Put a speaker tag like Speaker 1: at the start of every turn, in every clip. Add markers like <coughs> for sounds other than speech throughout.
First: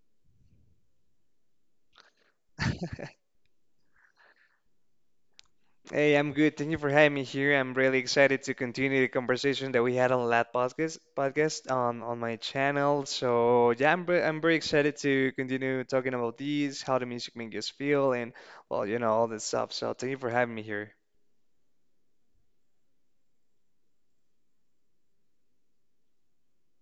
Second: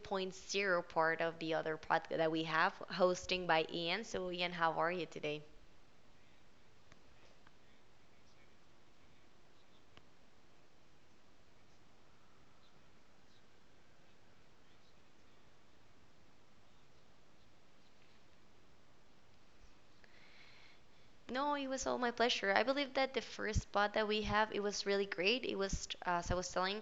Speaker 1: 2.0 part of the other part that we have,
Speaker 2: <laughs>
Speaker 1: hosting by Ian. So Ian, how are you today?
Speaker 2: Hey, I'm good. Thank you for having me here. I'm really excited to continue the conversation that we had on last podcast on my channel. So yeah, I'm very excited to continue talking about these, how the music makes us feel, and well, you know, all this stuff. So thank you for having me here.
Speaker 1: No, it was all my pleasure. I believe that the first spot that we have, it was really great. It was, as I was telling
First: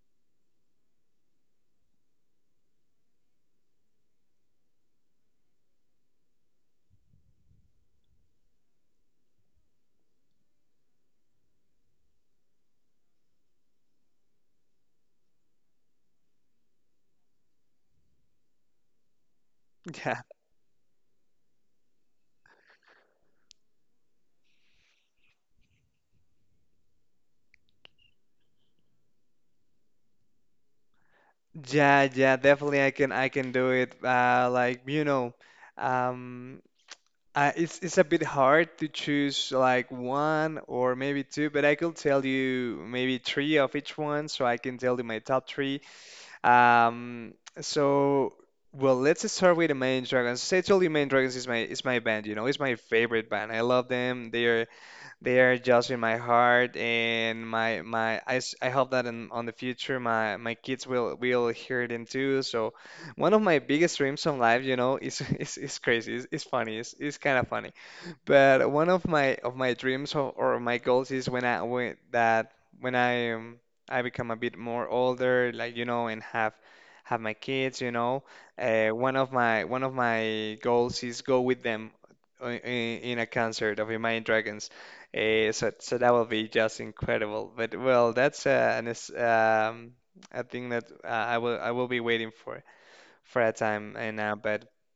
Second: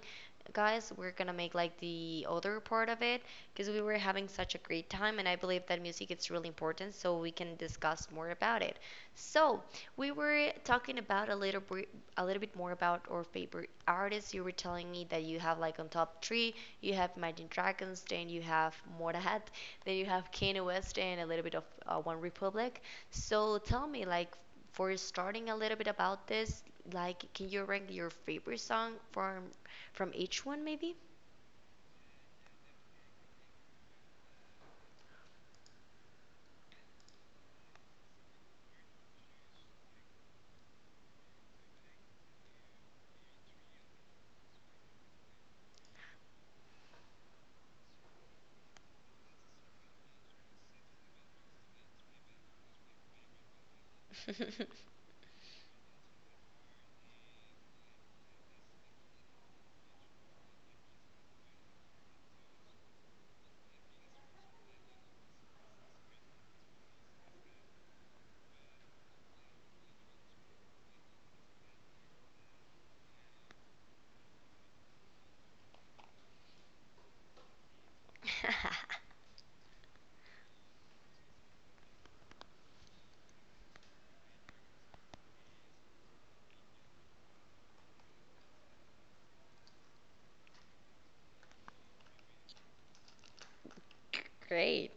Speaker 1: guys, we're gonna make like the other part of it because we were having such a great time, and I believe that music is really important, so we can discuss more about it. So we were talking about a little bit more about our favorite artists. You were telling me that you have like on top three, you have Imagine Dragons, then you have Motorhead, then you have
Speaker 2: <laughs>
Speaker 1: Kanye West, and a little bit of One Republic. So tell me, like, for starting a little bit about this, like, can you rank your favorite song from each one, maybe?
Speaker 2: Yeah, yeah, yeah. Definitely, I can do it. Like you know, um, it's a bit hard to choose like one or maybe two, but I could tell you maybe three of each one, so I can tell you my top three. Um, so well, let's start with the Main Dragons. As I told you, Main Dragons is my band. You know, it's my favorite band. I love them. They are
Speaker 1: <laughs>
Speaker 2: they are just in my heart and my. I hope that in on the future my kids will hear them too. So one of my biggest dreams in life, you know, is <laughs> is crazy. It's funny. It's kind of funny. But one of my dreams, or my goals, is when I when that when I, I become a bit more older, like you know, and have my kids, you know, one of my goals is go with them in a concert of Imagine Dragons. So that will be just incredible. But well, that's a thing that I will be waiting for a time and but.
Speaker 1: Great.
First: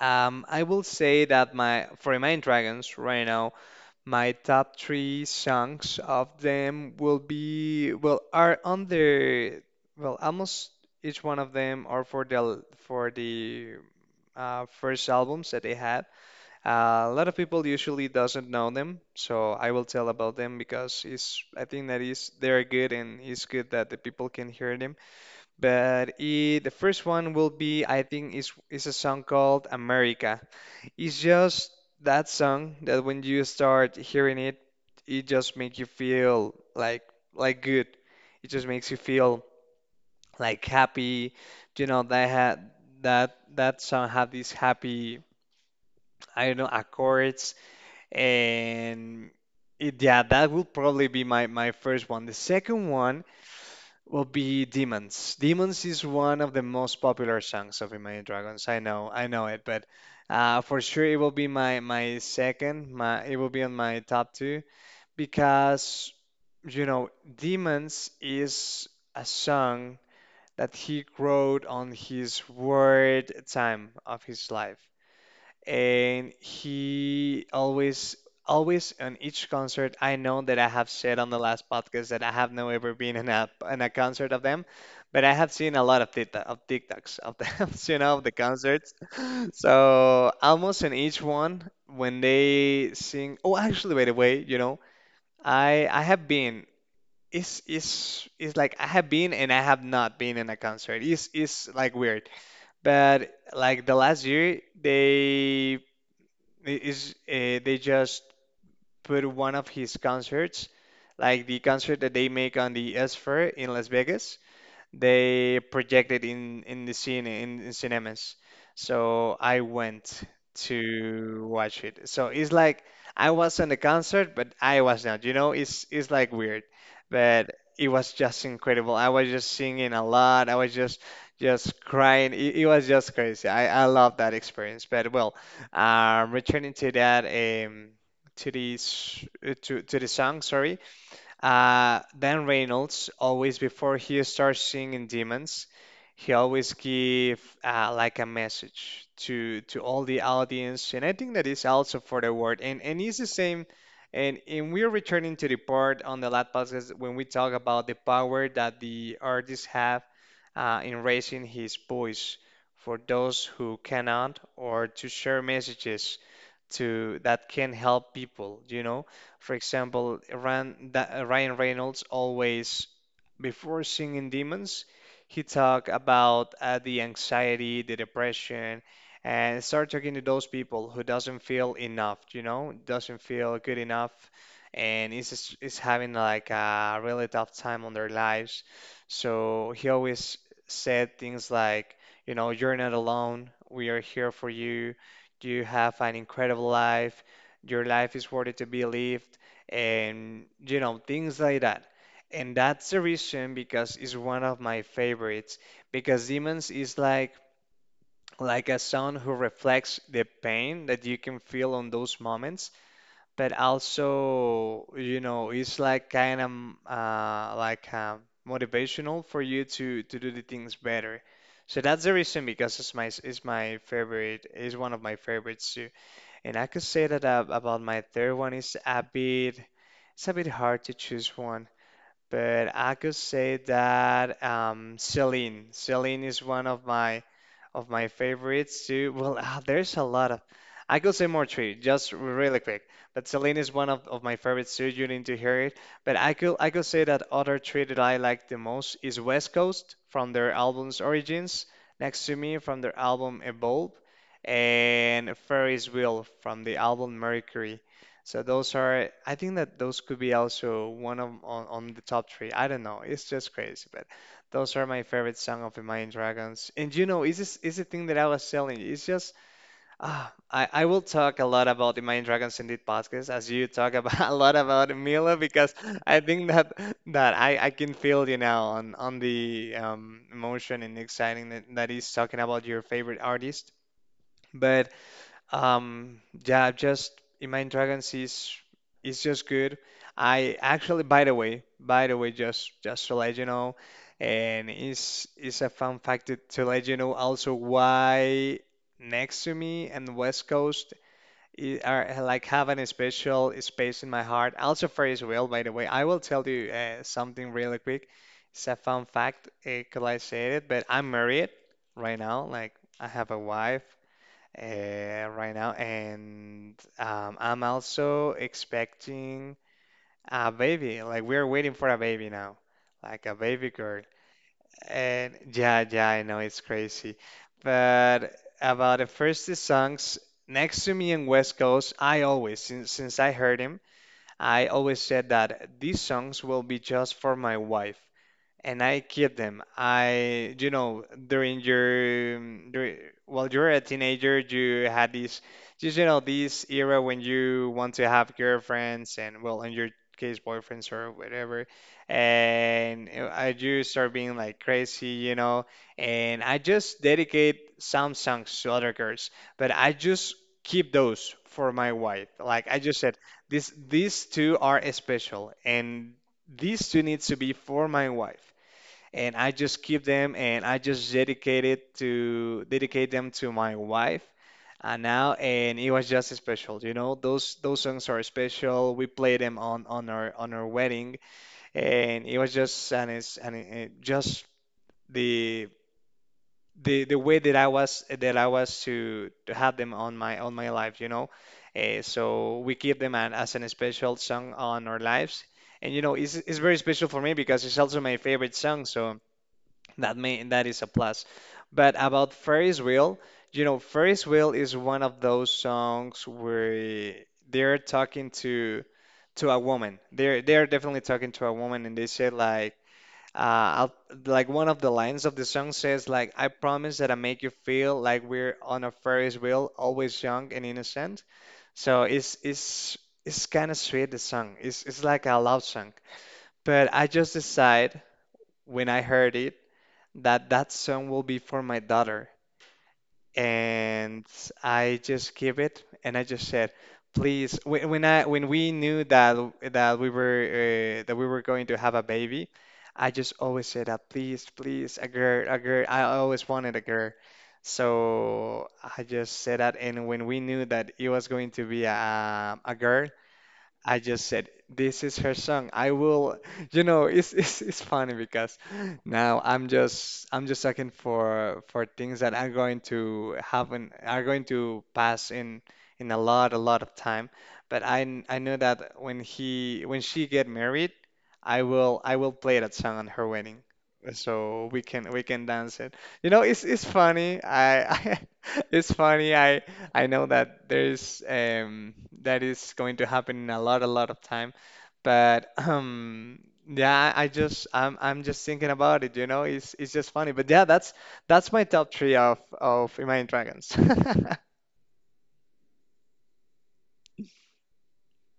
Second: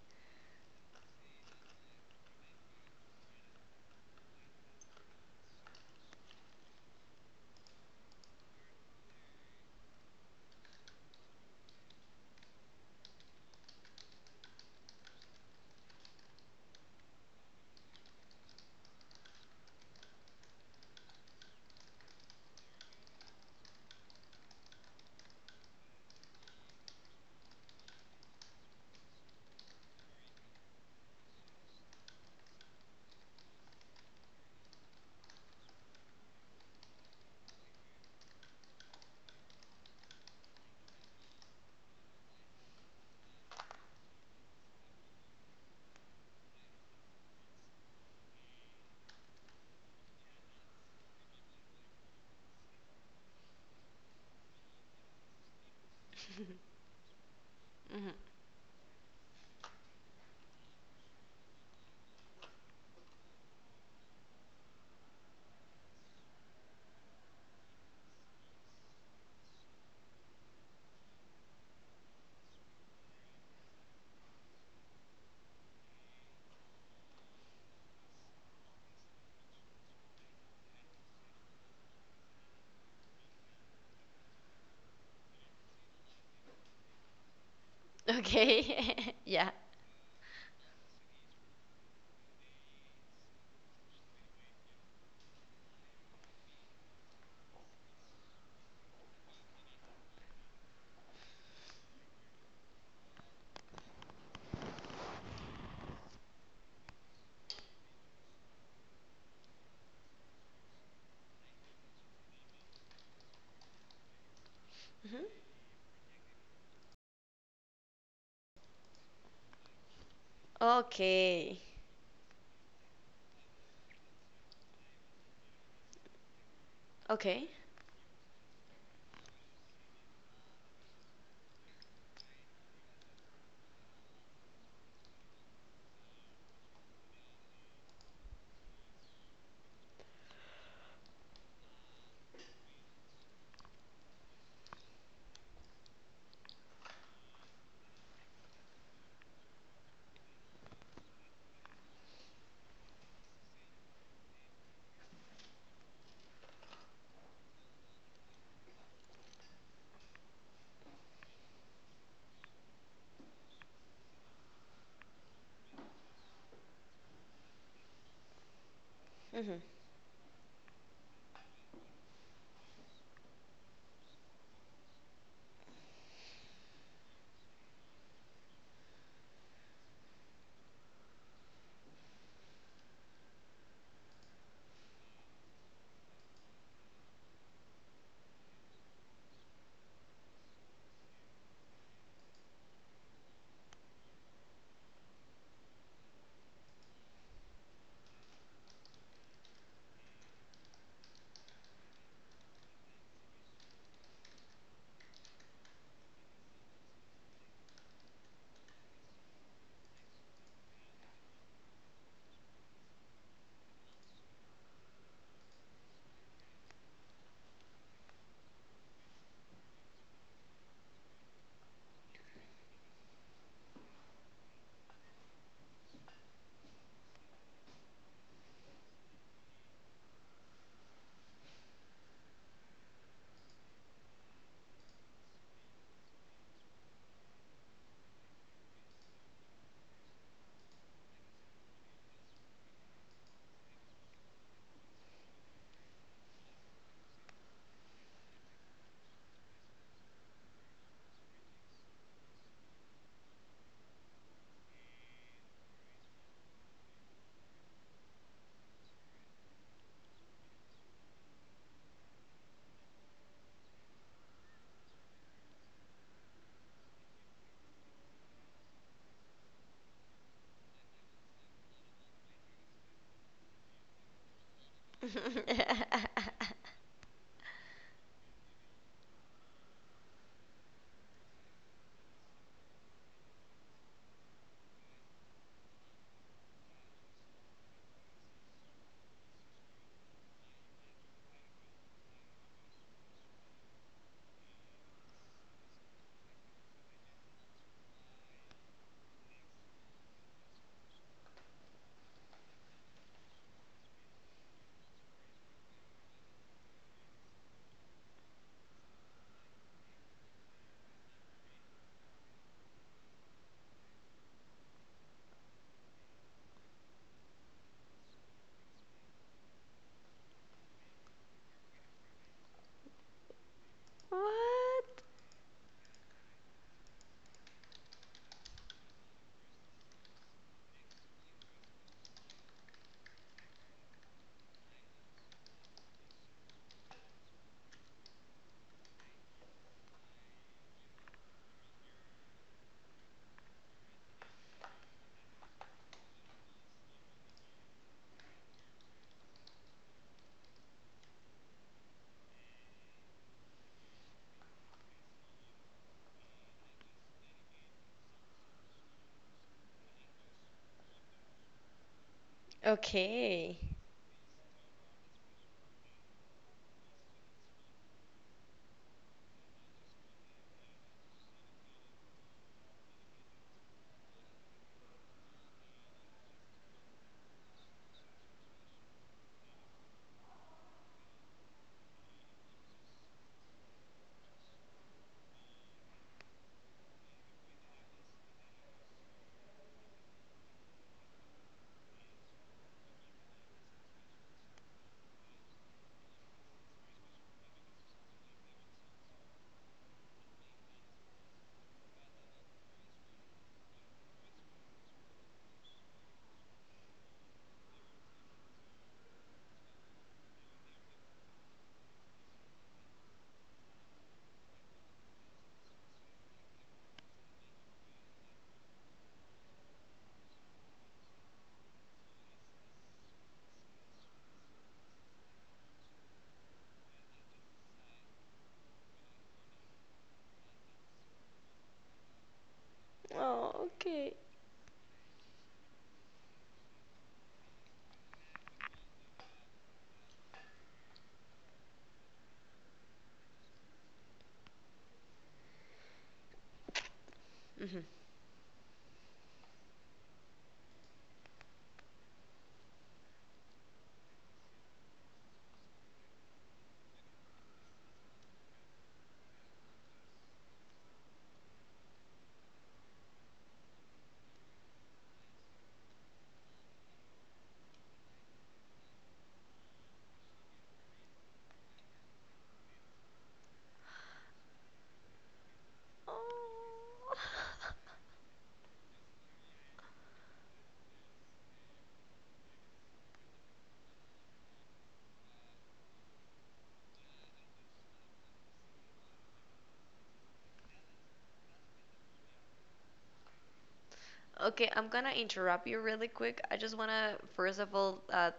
Speaker 2: I will say that my for Imagine Dragons right now. My top three songs of them will be well are under well almost each one of them are for the first albums that they had. A lot of people usually doesn't know them, so I will tell about them because it's I think that is they're good and it's good that the people can hear them. But the first one will be I think is a song called America. It's just that song that when you start hearing it, it just makes you feel like good. It just makes you feel like happy. You know, that had that song had these happy, I don't know, accords and it, yeah, that will probably be my first one. The second one will be Demons. Demons is one of the
Speaker 1: <laughs>
Speaker 2: most popular songs of
Speaker 1: Mhm.
Speaker 2: Imagine Dragons. I know it, but for sure it will be my second. My it will be on my top two because you know Demons is a song that he wrote on his word time of his life, and he always, always on each concert. I know that I have said on the last podcast that I have not ever been in a concert of them, but I have seen a lot of TikTok, of TikToks of them, <laughs> you know, of the concerts.
Speaker 1: Okay. <laughs> Yeah.
Speaker 2: <laughs> So almost in each one when they sing, oh, actually, by the way, you know, I have been, it's like I have been and I have not been in a concert. It's like weird, but like the last year they I- is they just put one of his concerts, like the concert that they make on the S Fair in Las Vegas,
Speaker 1: Mhm.
Speaker 2: they projected in the scene in cinemas. So I went to
Speaker 1: Okay.
Speaker 2: watch it. So it's like I was on the concert, but I was not. You know, it's like weird,
Speaker 1: Okay.
Speaker 2: but it was just incredible. I was just singing a lot. I was just crying. It was just crazy. I love that experience. But well, returning to that um to these to the song, sorry. Dan Reynolds always, before he starts singing Demons, he always give like a message to all the audience, and I think that is also for the word, and it's the same. And we're returning to the part on the last podcast when we talk about the power that the artists have, in raising his voice for those who cannot, or to share messages to that can help people, you know. For
Speaker 1: Mhm.
Speaker 2: example, Ryan, that, Ryan Reynolds always, before singing Demons, he talked about the anxiety, the depression, and start talking to those people who doesn't feel enough, you know, doesn't feel good enough, and is having like a really tough time on their lives. So he always said things like, you know, you're not alone. We are here for you. You have an incredible life. Your life is worthy to be lived, and you know, things like that. And that's the reason because it's one of my favorites. Because Demons is like a song who reflects the pain that you can feel on those moments, but also, you know, it's like kind of uh, like uh, motivational for you to do the things better. So that's the reason because it's my favorite, it's one of my favorites too. And I could say that about my third one is a bit, it's a bit hard to choose one, but I could say that Celine. Celine is one of my favorites too. Well, <laughs> ah, there's a lot of. I could say more three, just really quick. But Celine is one of my favorites too. You need to hear it. But I could say that other three that I like the most is West Coast from their album's Origins, Next to Me from their album Evolve, and Ferris Wheel from the album Mercury. So those are I think that those could be also one of on the top three. I don't know. It's just crazy, but those are my favorite song of the Imagine Dragons. And you know, is this is the thing that I was telling you. It's just ah, I will talk a lot about the Imagine Dragons in this podcast as you talk about <laughs> a lot about Mila because I
Speaker 1: <laughs>
Speaker 2: think that I can feel you now on the emotion and exciting that, that is talking about your favorite artist. But yeah, just Imagine Dragons is just good. I actually, by the way, just to let you know, and it's a fun fact to let you know also why Next to Me and West Coast are like having a special space in my heart. Also for Israel, by the way, I will tell you something really quick. It's a fun fact, could I say it? But I'm married right now. Like I have a wife right now, and I'm also expecting a baby. Like we're waiting for a baby now, like a baby girl.
Speaker 1: What?
Speaker 2: And yeah, yeah, I know it's crazy, but about the first two songs Next to Me in West Coast, I always, since I heard him, I always said that these songs will be just for my wife and I keep them. I, you know, during your, while you are a teenager, you had this, just, you know, this era when you want to have girlfriends and, well, in your case, boyfriends or whatever. And I do start being like crazy, you know, and I just dedicate some songs to other girls, but I just keep those for my wife. Like I just said,
Speaker 1: Okay.
Speaker 2: these two are special, and these two needs to be for my wife, and I just keep them, and I just dedicate them to my wife. And now, and it was just special, you know, those songs are special. We played them on our wedding. And it was just, and it's, it just the the way that I was to have them on my life, you know. So we keep them as an special song on our lives. And you know, it's very special for me because it's also my favorite song, so that may that is a plus. But about Ferris Wheel, you know, Ferris Wheel is one of those songs where they're talking to a woman. They're definitely talking to a woman, and they say like, uh, I'll, like one of the lines of the song says like, I promise that I make you feel like we're on a Ferris wheel, always young and innocent. So it's kind of sweet. The song it's like a love song. But I just decide when I heard it that that song will be for my daughter.
Speaker 1: Oh, okay.
Speaker 2: And I just give it, and I just said, please. When we knew that we were that we were going to have a baby, I just always said that, please, please, a girl. I always wanted a girl.
Speaker 1: Mhm.
Speaker 2: So I just said that, and when we knew that it was going to be a girl, I just said, this is her song. I will. It's funny because now I'm just looking for things that are going to happen are going to pass in in a lot of time. But I know that when he when she get married, I will play that song on her wedding. So we can dance it. You know, it's
Speaker 1: Oh.
Speaker 2: funny. I,
Speaker 1: <laughs>
Speaker 2: <laughs> I it's funny. I know that there's that is going to happen in a lot of time, but <clears throat> yeah, I'm just thinking about it, you know, it's just funny. But yeah, that's my top three of Imagine Dragons. <laughs>
Speaker 1: Okay, I'm gonna interrupt you really quick. I just wanna, first of all,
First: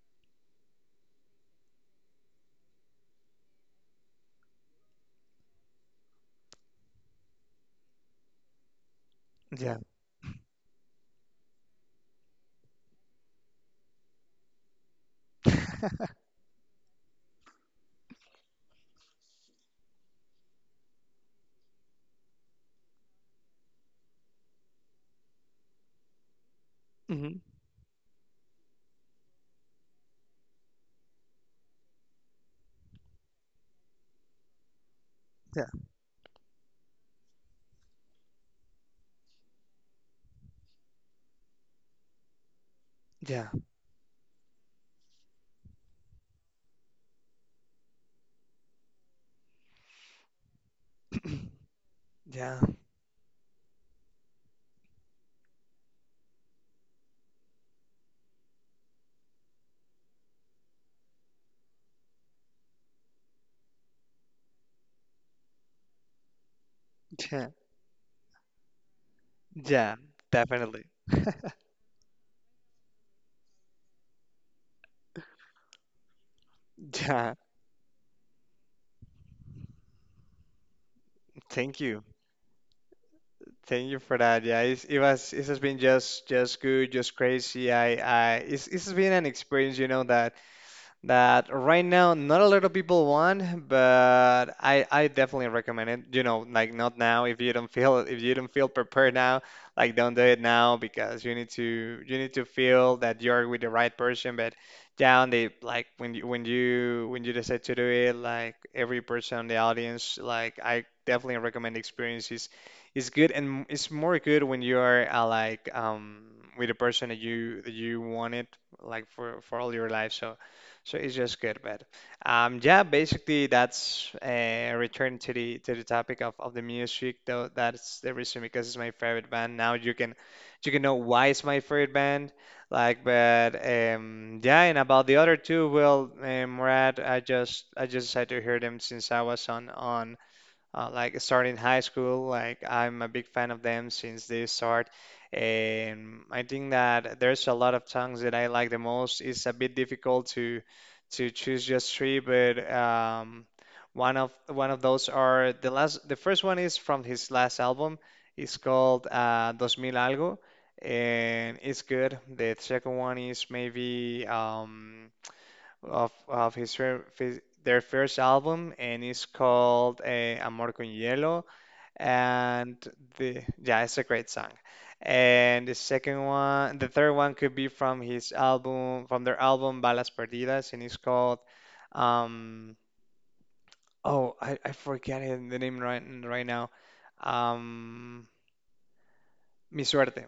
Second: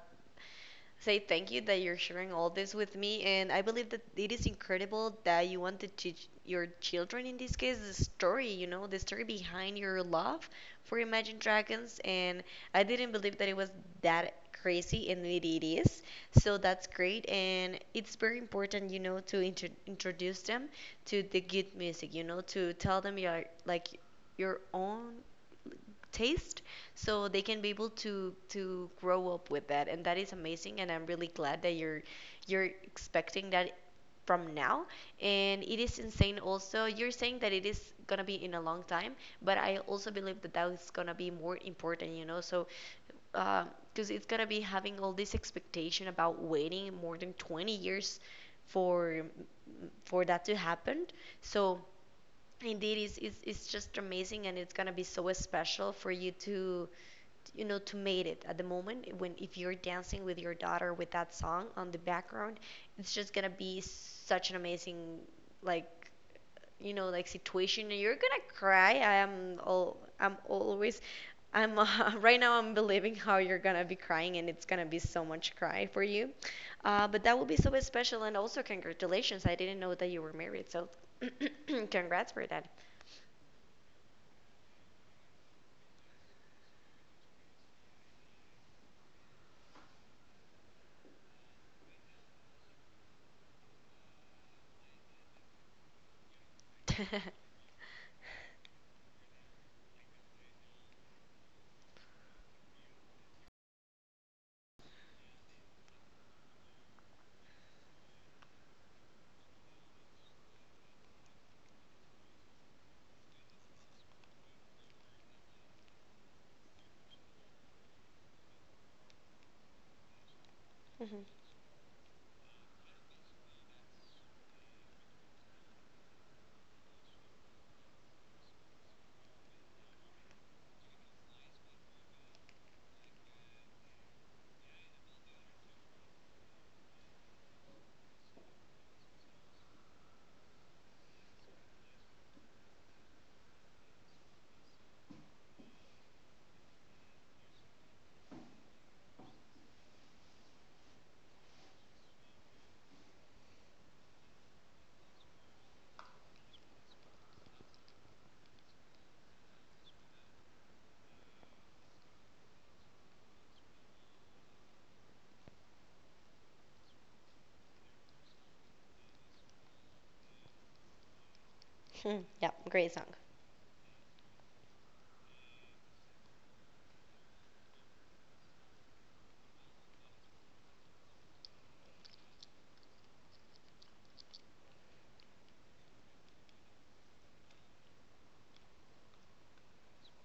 Speaker 1: say thank you that you're sharing all this with me. And I believe that it is incredible that you want to teach your children, in this case, the story, you know, the story behind
Speaker 2: Yeah.
Speaker 1: your love for Imagine Dragons. And I didn't believe that it was that crazy, and it is. So that's great. And it's very important, you know, to introduce them to the good music, you know, to tell them you are like your own taste so
Speaker 2: Hmm.
Speaker 1: they can be able to grow up with that, and that is amazing, and I'm really glad that you're expecting that from now, and
Speaker 2: Yeah.
Speaker 1: it is insane. Also, you're saying that it is gonna be in a long time, but I also believe that that is gonna be more important, you know, so
Speaker 2: Yeah.
Speaker 1: because it's gonna be having all this expectation about waiting more than 20 years for for that to happen.
Speaker 2: <clears throat>
Speaker 1: So
Speaker 2: Yeah.
Speaker 1: indeed, it's just amazing, and it's going to be so special for you to, you know, to made it at the moment when if you're dancing with your daughter with that song on the background, it's just gonna be such an amazing, like, you know, like
Speaker 2: Yeah.
Speaker 1: situation, and you're gonna cry. I am
Speaker 2: Yeah.
Speaker 1: all, I'm
Speaker 2: Definitely.
Speaker 1: always, I'm <laughs> right now I'm believing how you're gonna be crying, and it's gonna be so much cry for you. But
Speaker 2: Yeah.
Speaker 1: that will be so special, and also congratulations. I didn't know that you were married, so
Speaker 2: Thank
Speaker 1: <coughs> <clears throat>
Speaker 2: you.
Speaker 1: congrats for that.
Speaker 2: Thank you for that. Yeah, it was it has been just good, just crazy. I it's been an experience, you know, that right now not a lot of people want, but I definitely recommend it. You know, like not now
Speaker 1: <laughs>
Speaker 2: if you don't feel if you don't feel prepared now, like don't do it now because you need to feel that you're with the right person. But down the like when you decide to do it, like every person in the audience, like I definitely recommend the experience is good and it's more good when you are like with the person that you wanted like for all your life. So. So it's just good, but yeah, basically that's a return to the topic of the music though. That's the reason because it's my favorite band. Now you can know why it's my favorite band. Like, but yeah, and about the other two, well, Murad, I just decided to hear them since I was on like starting high school. Like I'm a big fan of them since they start, and I think that there's a lot of songs that I like the most. It's a bit difficult to choose just three, but one of those are the last. The first one is from his last album. It's called Dos Mil algo, and it's good. The second one is maybe. Of his, their first album, and it's called Amor con Hielo,
Speaker 1: Mhm. Yeah,
Speaker 2: and
Speaker 1: great song.
Speaker 2: the yeah, it's a great song. And the second one, the third one could be from his album, from their album Balas Perdidas, and it's called um oh I forget the name right now. Um, Mi Suerte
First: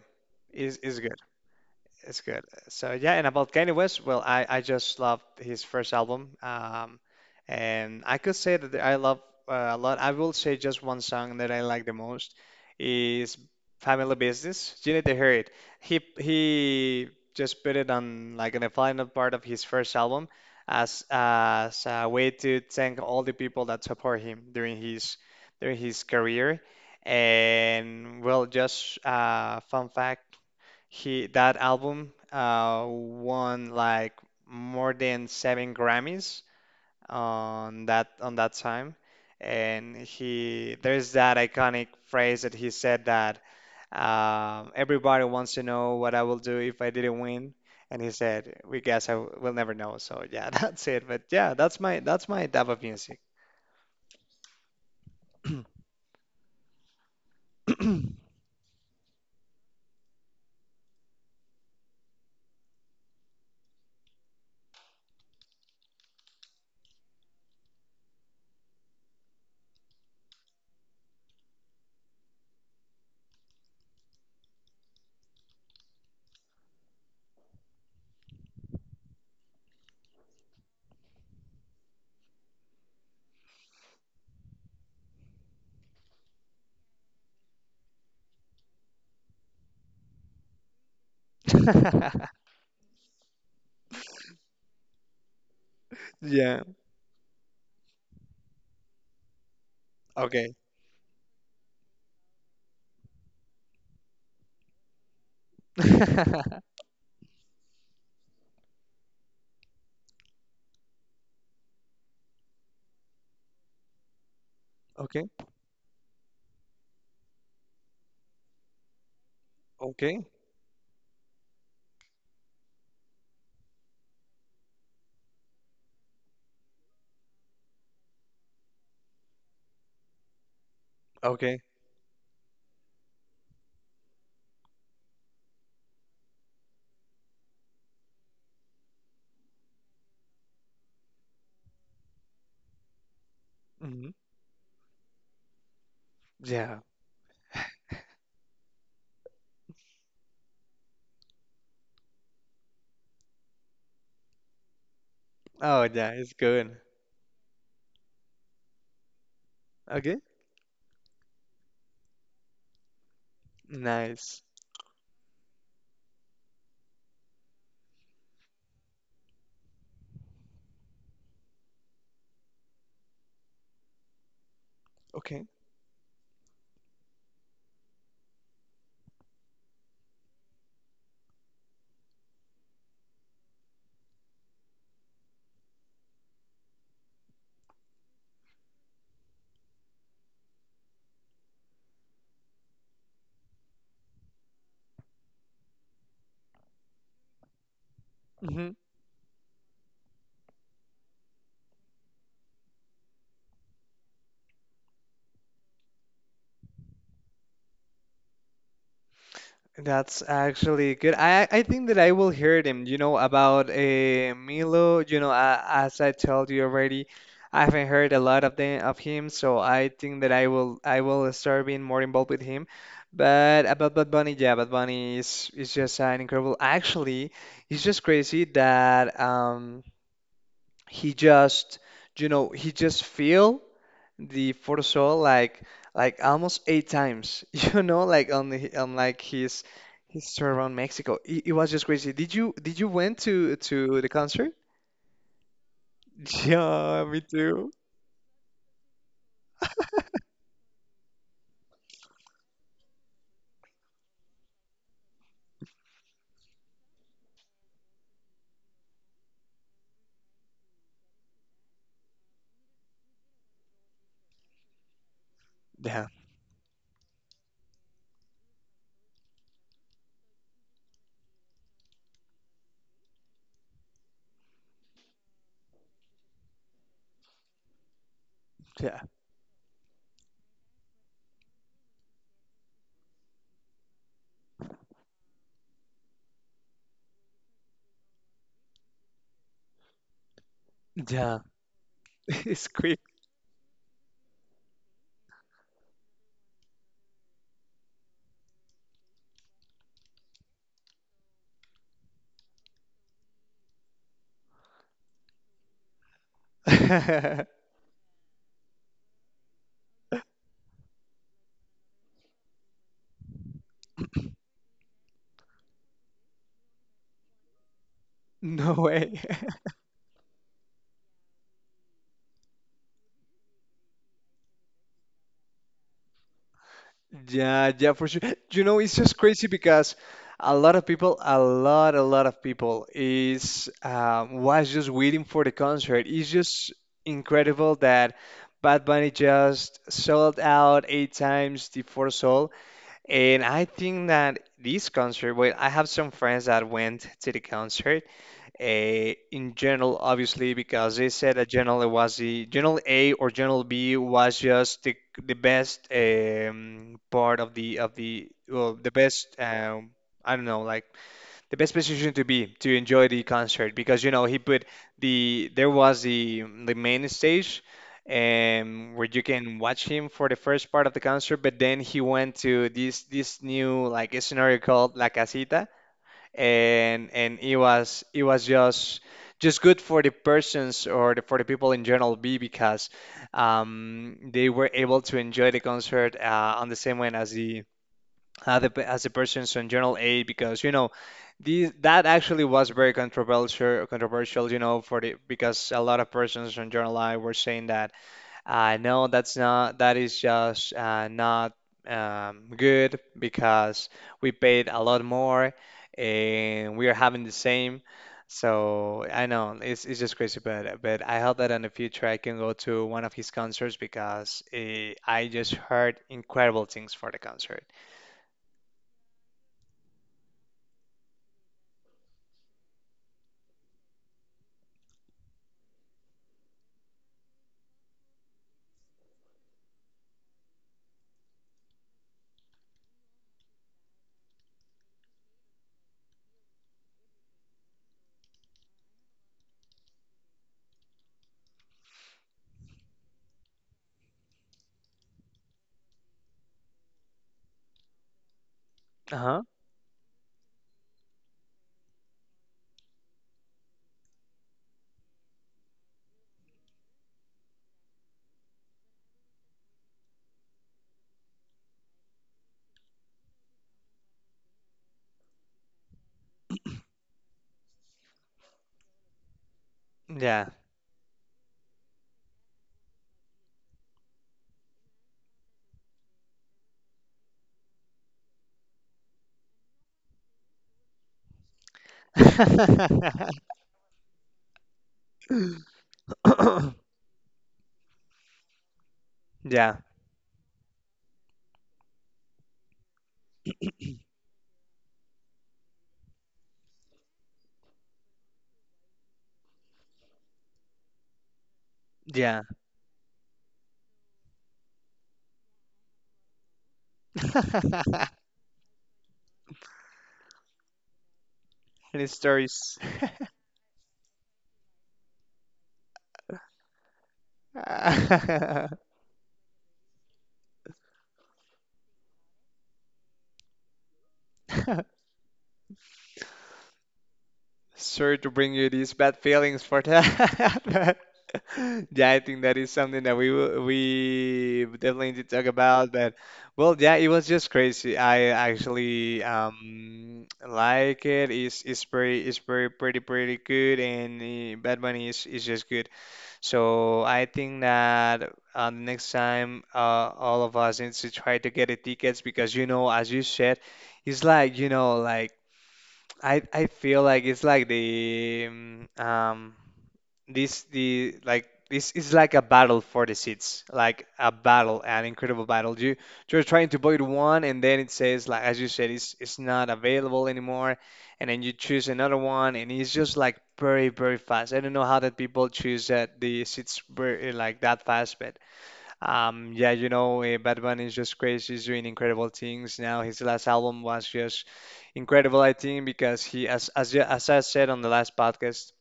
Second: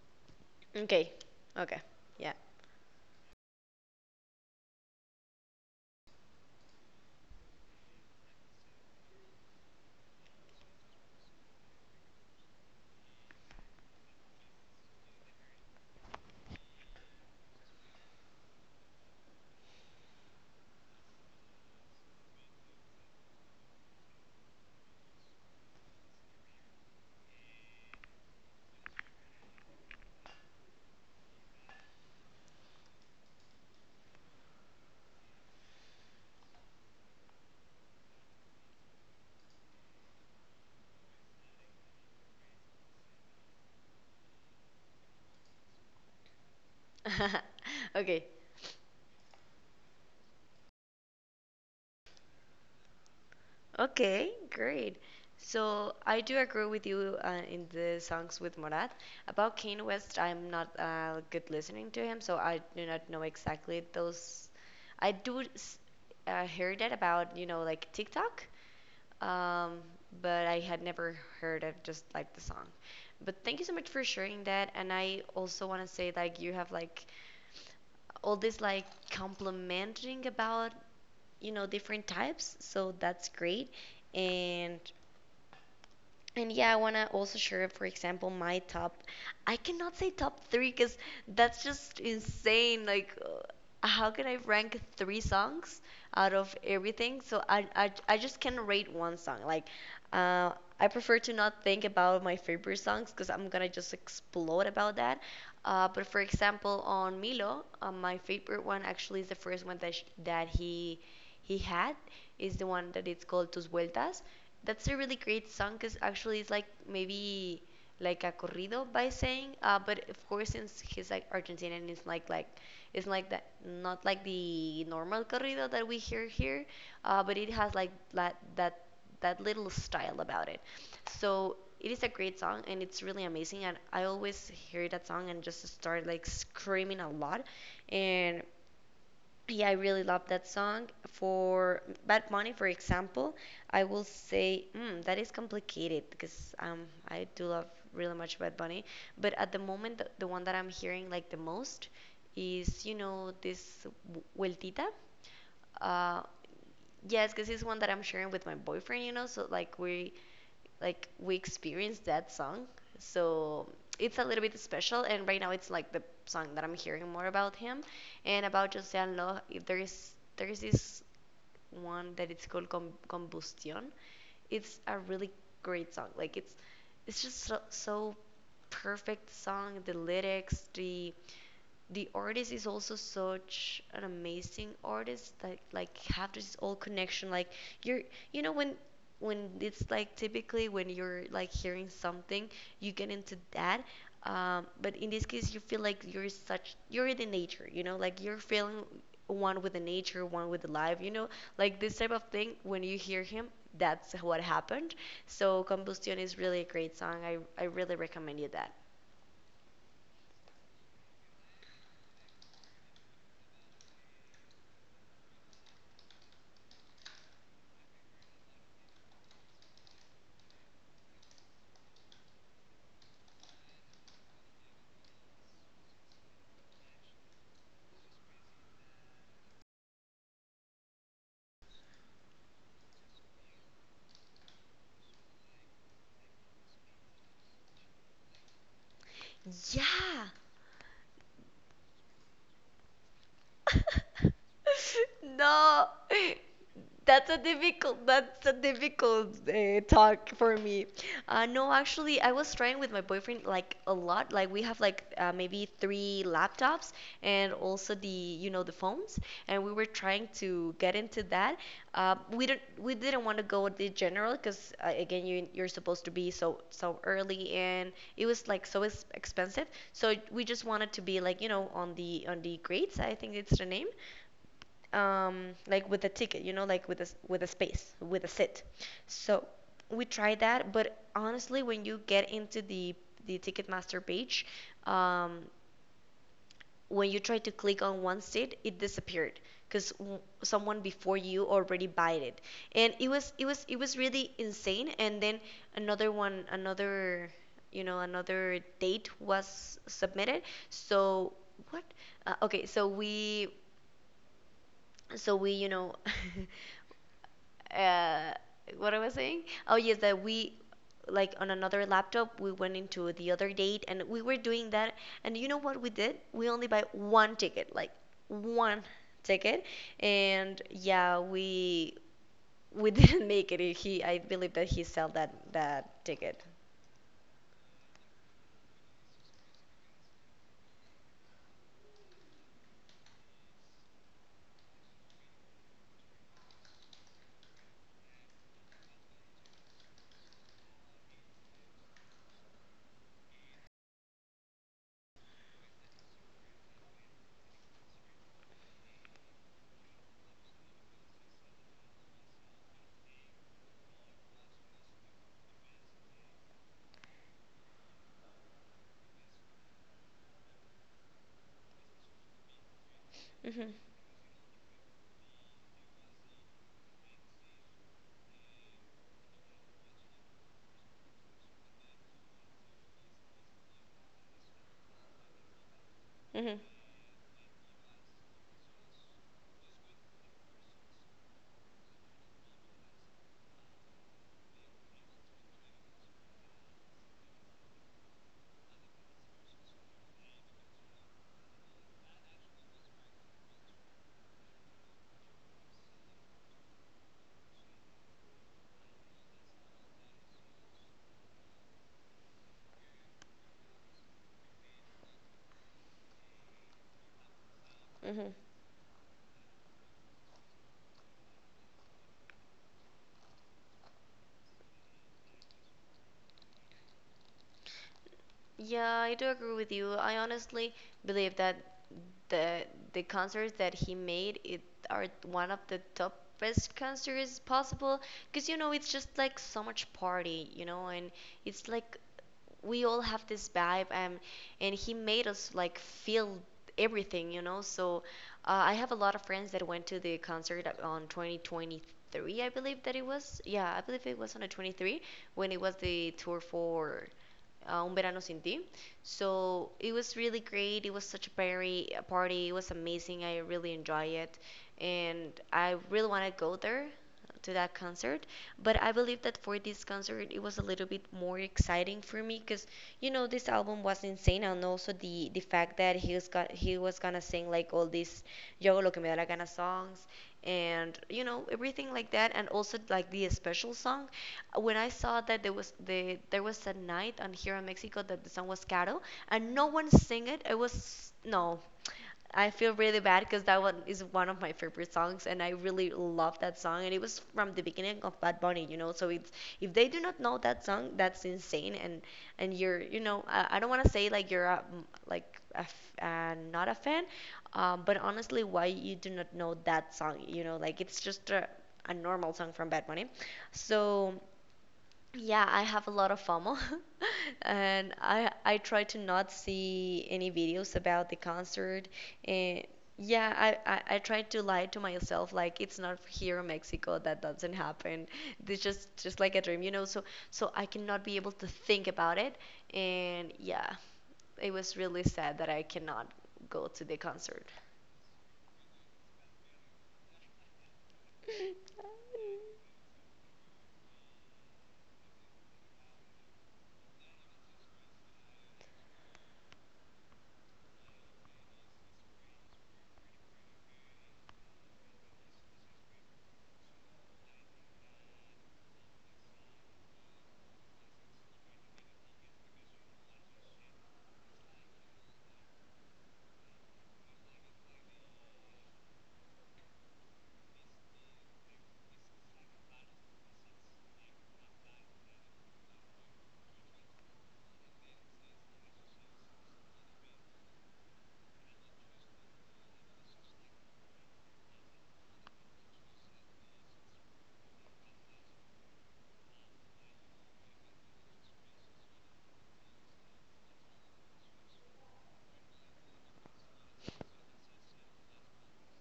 Speaker 2: is
Speaker 1: Okay.
Speaker 2: good.
Speaker 1: Okay.
Speaker 2: It's
Speaker 1: Yeah.
Speaker 2: good. So yeah, and about Kanye West, well, I just loved his first album, and I could say that I love a lot. I will say just one song that I like the most is Family Business. You need to hear it. He just put it on like in the final part of his first album as a way to thank all the people that support him during his career. And well, just fun fact. He That album won like more than seven Grammys on that time, and he there's that iconic phrase that he said that everybody wants to know what I will do if I didn't
Speaker 1: <laughs>
Speaker 2: win, and he
Speaker 1: Okay.
Speaker 2: said we guess I will never know. So yeah, <laughs> that's it. But yeah, that's my type of music.
Speaker 1: Okay, great. So I do agree with you in the songs with Morat. About Kanye West, I'm not good listening to him, so I do not know exactly those. I do s- Hear that about, you know, like TikTok, um, but I had never heard of just like the song. But thank you so much for sharing that. And I also want to say like you have like all this like complimenting about, you know, different types, so that's great. And and yeah, I want to also share, for example, my top. I cannot say top three because that's just
Speaker 2: <laughs>
Speaker 1: insane. Like, how can I rank three songs out of
Speaker 2: Yeah.
Speaker 1: everything? So I just can rate one song. Like, uh,
Speaker 2: Okay.
Speaker 1: I prefer to not think about my favorite songs because I'm going to just explode about that.
Speaker 2: <laughs>
Speaker 1: But for example, on Milo, my favorite one actually is the first one that, he had, is the one that it's called Tus Vueltas. That's a really
Speaker 2: Okay.
Speaker 1: great song because actually it's like maybe like a corrido by saying, but
Speaker 2: Okay.
Speaker 1: of course since he's like Argentinian, it's like it's like that, not like the normal corrido that we hear here, but it has like that that little style about it. So
Speaker 2: Okay.
Speaker 1: it is a great song, and it's really amazing, and I always hear that song and just start like screaming a lot, and yeah, I really love that song. For Bad Money, for example, I will
Speaker 2: Hmm.
Speaker 1: say mm, that is complicated because
Speaker 2: Yeah.
Speaker 1: I do love really much Bad Bunny. But at the moment, the one that I'm hearing like the most is, you know, this w- Vueltita.
Speaker 2: Oh yeah,
Speaker 1: Uh,
Speaker 2: it's good.
Speaker 1: yes, because it's one that I'm sharing with my boyfriend, you know. So
Speaker 2: Okay.
Speaker 1: like we experienced that song. So it's a
Speaker 2: Nice.
Speaker 1: little bit special, and right now it's like the song that I'm hearing more about him, and about José Allo. There is there is this one that it's called Combustion. It's a really
Speaker 2: Okay.
Speaker 1: great song. Like it's just so, so perfect song. The lyrics, the artist is also such an amazing artist that like have this old connection, like you're you know when it's like typically when you're like hearing something, you get into that. But in this case, you feel like you're in the nature, you know, like you're
Speaker 2: Hmm.
Speaker 1: feeling one with the nature, one with the life, you know, like this type of thing. When you hear him, that's what happened. So Combustion is really a great song. I really recommend you that.
Speaker 2: That's actually good. I think that I will hear him. You know, about Milo, you know, as I told you already, I haven't heard a lot of the of him, so I think that I will start being more involved with him. But about Bad Bunny, yeah, Bad Bunny is just an incredible. Actually, it's just crazy that he just, you know, he just feel. The photoshop like almost eight times, <laughs> you know, like on the, on like his tour around Mexico. It was just crazy. Did you went to
Speaker 1: Yeah.
Speaker 2: the
Speaker 1: <laughs>
Speaker 2: concert? <laughs>
Speaker 1: No.
Speaker 2: Yeah, me too.
Speaker 1: That's a difficult talk for me. No, actually, I was trying with my boyfriend like a lot. Like we have like maybe three laptops, and also the, you know, the phones, and we were trying to get into that. We didn't want to go with the general because again you you're supposed
Speaker 2: Yeah,
Speaker 1: to be so so early, and it was like so expensive. So we just wanted to be like, you know, on the grades. I think it's the name, like with a ticket, you know, like with a with a space, with a sit.
Speaker 2: yeah,
Speaker 1: So we tried that, but honestly, when you get into the Ticketmaster page, um, when you try to click on one seat, it disappeared because someone before
Speaker 2: yeah.
Speaker 1: you already bought
Speaker 2: <laughs>
Speaker 1: it,
Speaker 2: It's
Speaker 1: and
Speaker 2: quick.
Speaker 1: it was it was really insane. And then another one, another, you know, another date was submitted. So what? Okay, so we, you know, <laughs>
Speaker 2: <laughs>
Speaker 1: uh, what I was saying? Oh, yes, that we, like on another laptop, we went into the other date and we were doing that, and you know what we did? We only buy one ticket, like
Speaker 2: No
Speaker 1: one
Speaker 2: way.
Speaker 1: ticket, and yeah, we <laughs> didn't make it. He, I believe that he sold that ticket.
Speaker 2: Yeah, yeah, for sure. You know, it's just crazy because a lot of people, a lot of people is was just waiting for the concert. It's just incredible that Bad Bunny just sold out eight times the first sold, and I think that this concert. Well, I have some friends that went to the concert, a in general, obviously, because they said that general was the general A or general B was just the best part of the well the best I don't know like the best position to be to enjoy the
Speaker 1: Mhm.
Speaker 2: concert because you know he put there was the main stage where you can watch him for the first part of the concert, but then he went to this new like scenario called La Casita
Speaker 1: Mhm.
Speaker 2: and it was just good for the persons or the, for the people in general B because they were able to enjoy the concert on the same way as the as the persons in general A because you know these that actually was very controversial you know for the because a lot of persons in general I were saying that I know that's not, that is just not good because we paid a lot more and we are having the same.
Speaker 1: Mhm.
Speaker 2: So I know it's just crazy, but I hope that in the future I can go to one of his concerts because I just heard incredible things for the concert.
Speaker 1: Yeah, I do agree with you. I honestly believe that the the concerts that he made it are one of the top best concerts possible, because you know it's just like so much party, you know, and it's like we all have this vibe, and he made us like feel everything, you know. So I have a lot of friends that went to the concert on 2023. I believe that it was, yeah, I believe it was on the 23, when it was the tour for Un Verano Sin Ti.
Speaker 2: Uh-huh.
Speaker 1: So it was really great. It was such a party. A party. It was amazing. I really enjoy it, and I really want to go there to that concert. But I believe that for this concert, it was a little bit more exciting for me because, you know, this album was insane, and also the fact that he was gonna sing like all these Yo hago lo que me da la gana songs,
Speaker 2: Yeah.
Speaker 1: and you know everything like that, and also like the special song, when I saw that there was a night on here in Mexico that the song was Caro and no one sing it. It was no. I feel really bad because
Speaker 2: <coughs>
Speaker 1: that one is one of my favorite songs, and I really love that song. And it
Speaker 2: <laughs>
Speaker 1: was from the beginning of Bad Bunny, you know. So it's, if
Speaker 2: Yeah.
Speaker 1: they do not know that song, that's insane. And you're, you know, I don't want to say like you're a, like a f not a fan, but honestly, why you do not know that song? You know, like it's just a normal
Speaker 2: Yeah.
Speaker 1: song from Bad Bunny. So yeah, I have a lot of FOMO, <laughs> and
Speaker 2: <laughs>
Speaker 1: I try to not see any videos about the concert.
Speaker 2: Any
Speaker 1: And
Speaker 2: stories?
Speaker 1: yeah, I I try to lie to myself like it's not here in Mexico, that doesn't happen. It's
Speaker 2: <laughs>
Speaker 1: just like a dream, you know. So I cannot be able to think about it. And yeah, it was really sad that I cannot go to the concert.
Speaker 2: Sorry to bring you these bad feelings for that. <laughs> But yeah, I think that is
Speaker 1: <laughs>
Speaker 2: something that we will, we definitely need to talk about. But well, yeah, it was just crazy. I actually like it. It's it's very pretty good, and Bad Bunny is just good. So I think that next time all of us needs to try to get the tickets because you know, as you said, it's like you know like. I feel like it's like the this the like this is like a battle for the seats, like a battle, an incredible battle. You you're trying to buy one, and then it says like as you said, it's not available anymore, and then you choose another one, and it's just like very fast. I don't know how that people choose that the seats very, like that fast, but yeah, you know, Bad Bunny is just crazy. He's doing incredible things now. His last album was just incredible, I think, because he, as I said on the last podcast,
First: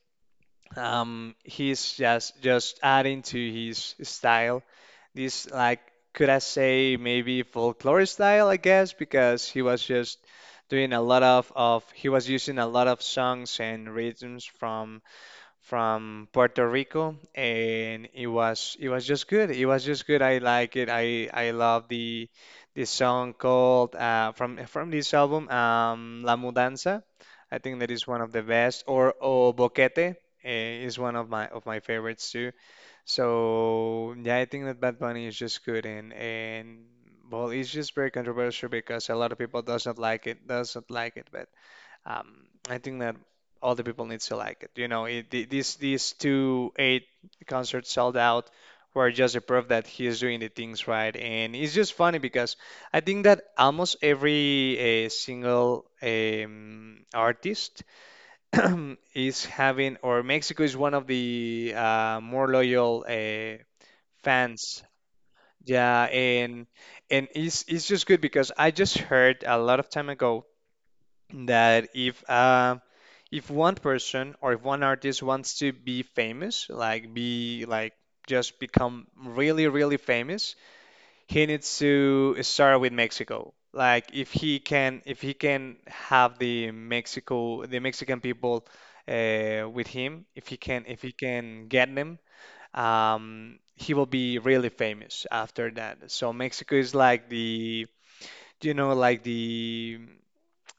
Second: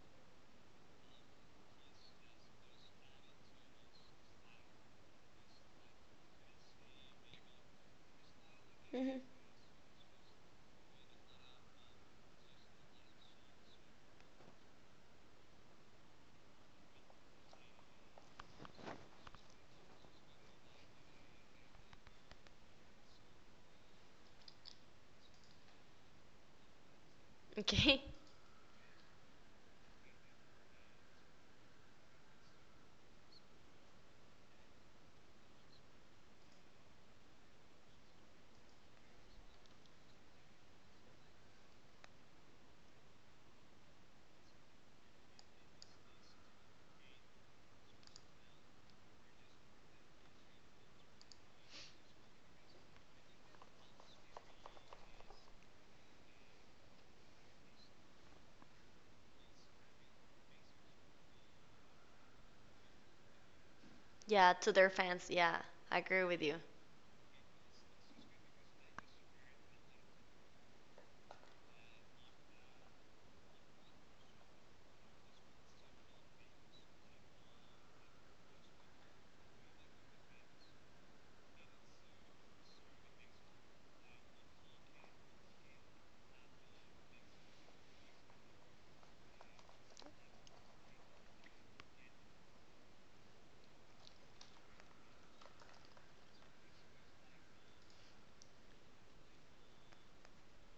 Speaker 2: he's just adding to his style. This like could I say maybe folklore style, I guess, because he was just doing a lot of he was using a lot of songs and rhythms from Puerto Rico, and it was just good. It was just good. I like it. I love the song called from this album, La Mudanza. I think that
Speaker 1: Okay.
Speaker 2: is one of the best. Or O Boquete is one of my favorites too. So yeah, I think that Bad Bunny is just good and well, it's just very controversial because a lot of people doesn't like it, but. I think that all the people needs to like it. You know, these two eight concerts sold out were just a proof that he is doing the things right, and it's just funny because I think that almost every single artist <clears throat> is having, or Mexico is one of the more loyal
Speaker 1: Yeah, to
Speaker 2: fans.
Speaker 1: their fans. Yeah, I
Speaker 2: Yeah,
Speaker 1: agree with you.
Speaker 2: and it's just good because I just heard a lot of time ago that if one person or if one artist wants to be famous, like be like just become really famous, he needs to start with Mexico. Like if he can have the Mexican people with him, if he can get them, he will be really famous after that. So Mexico is like the like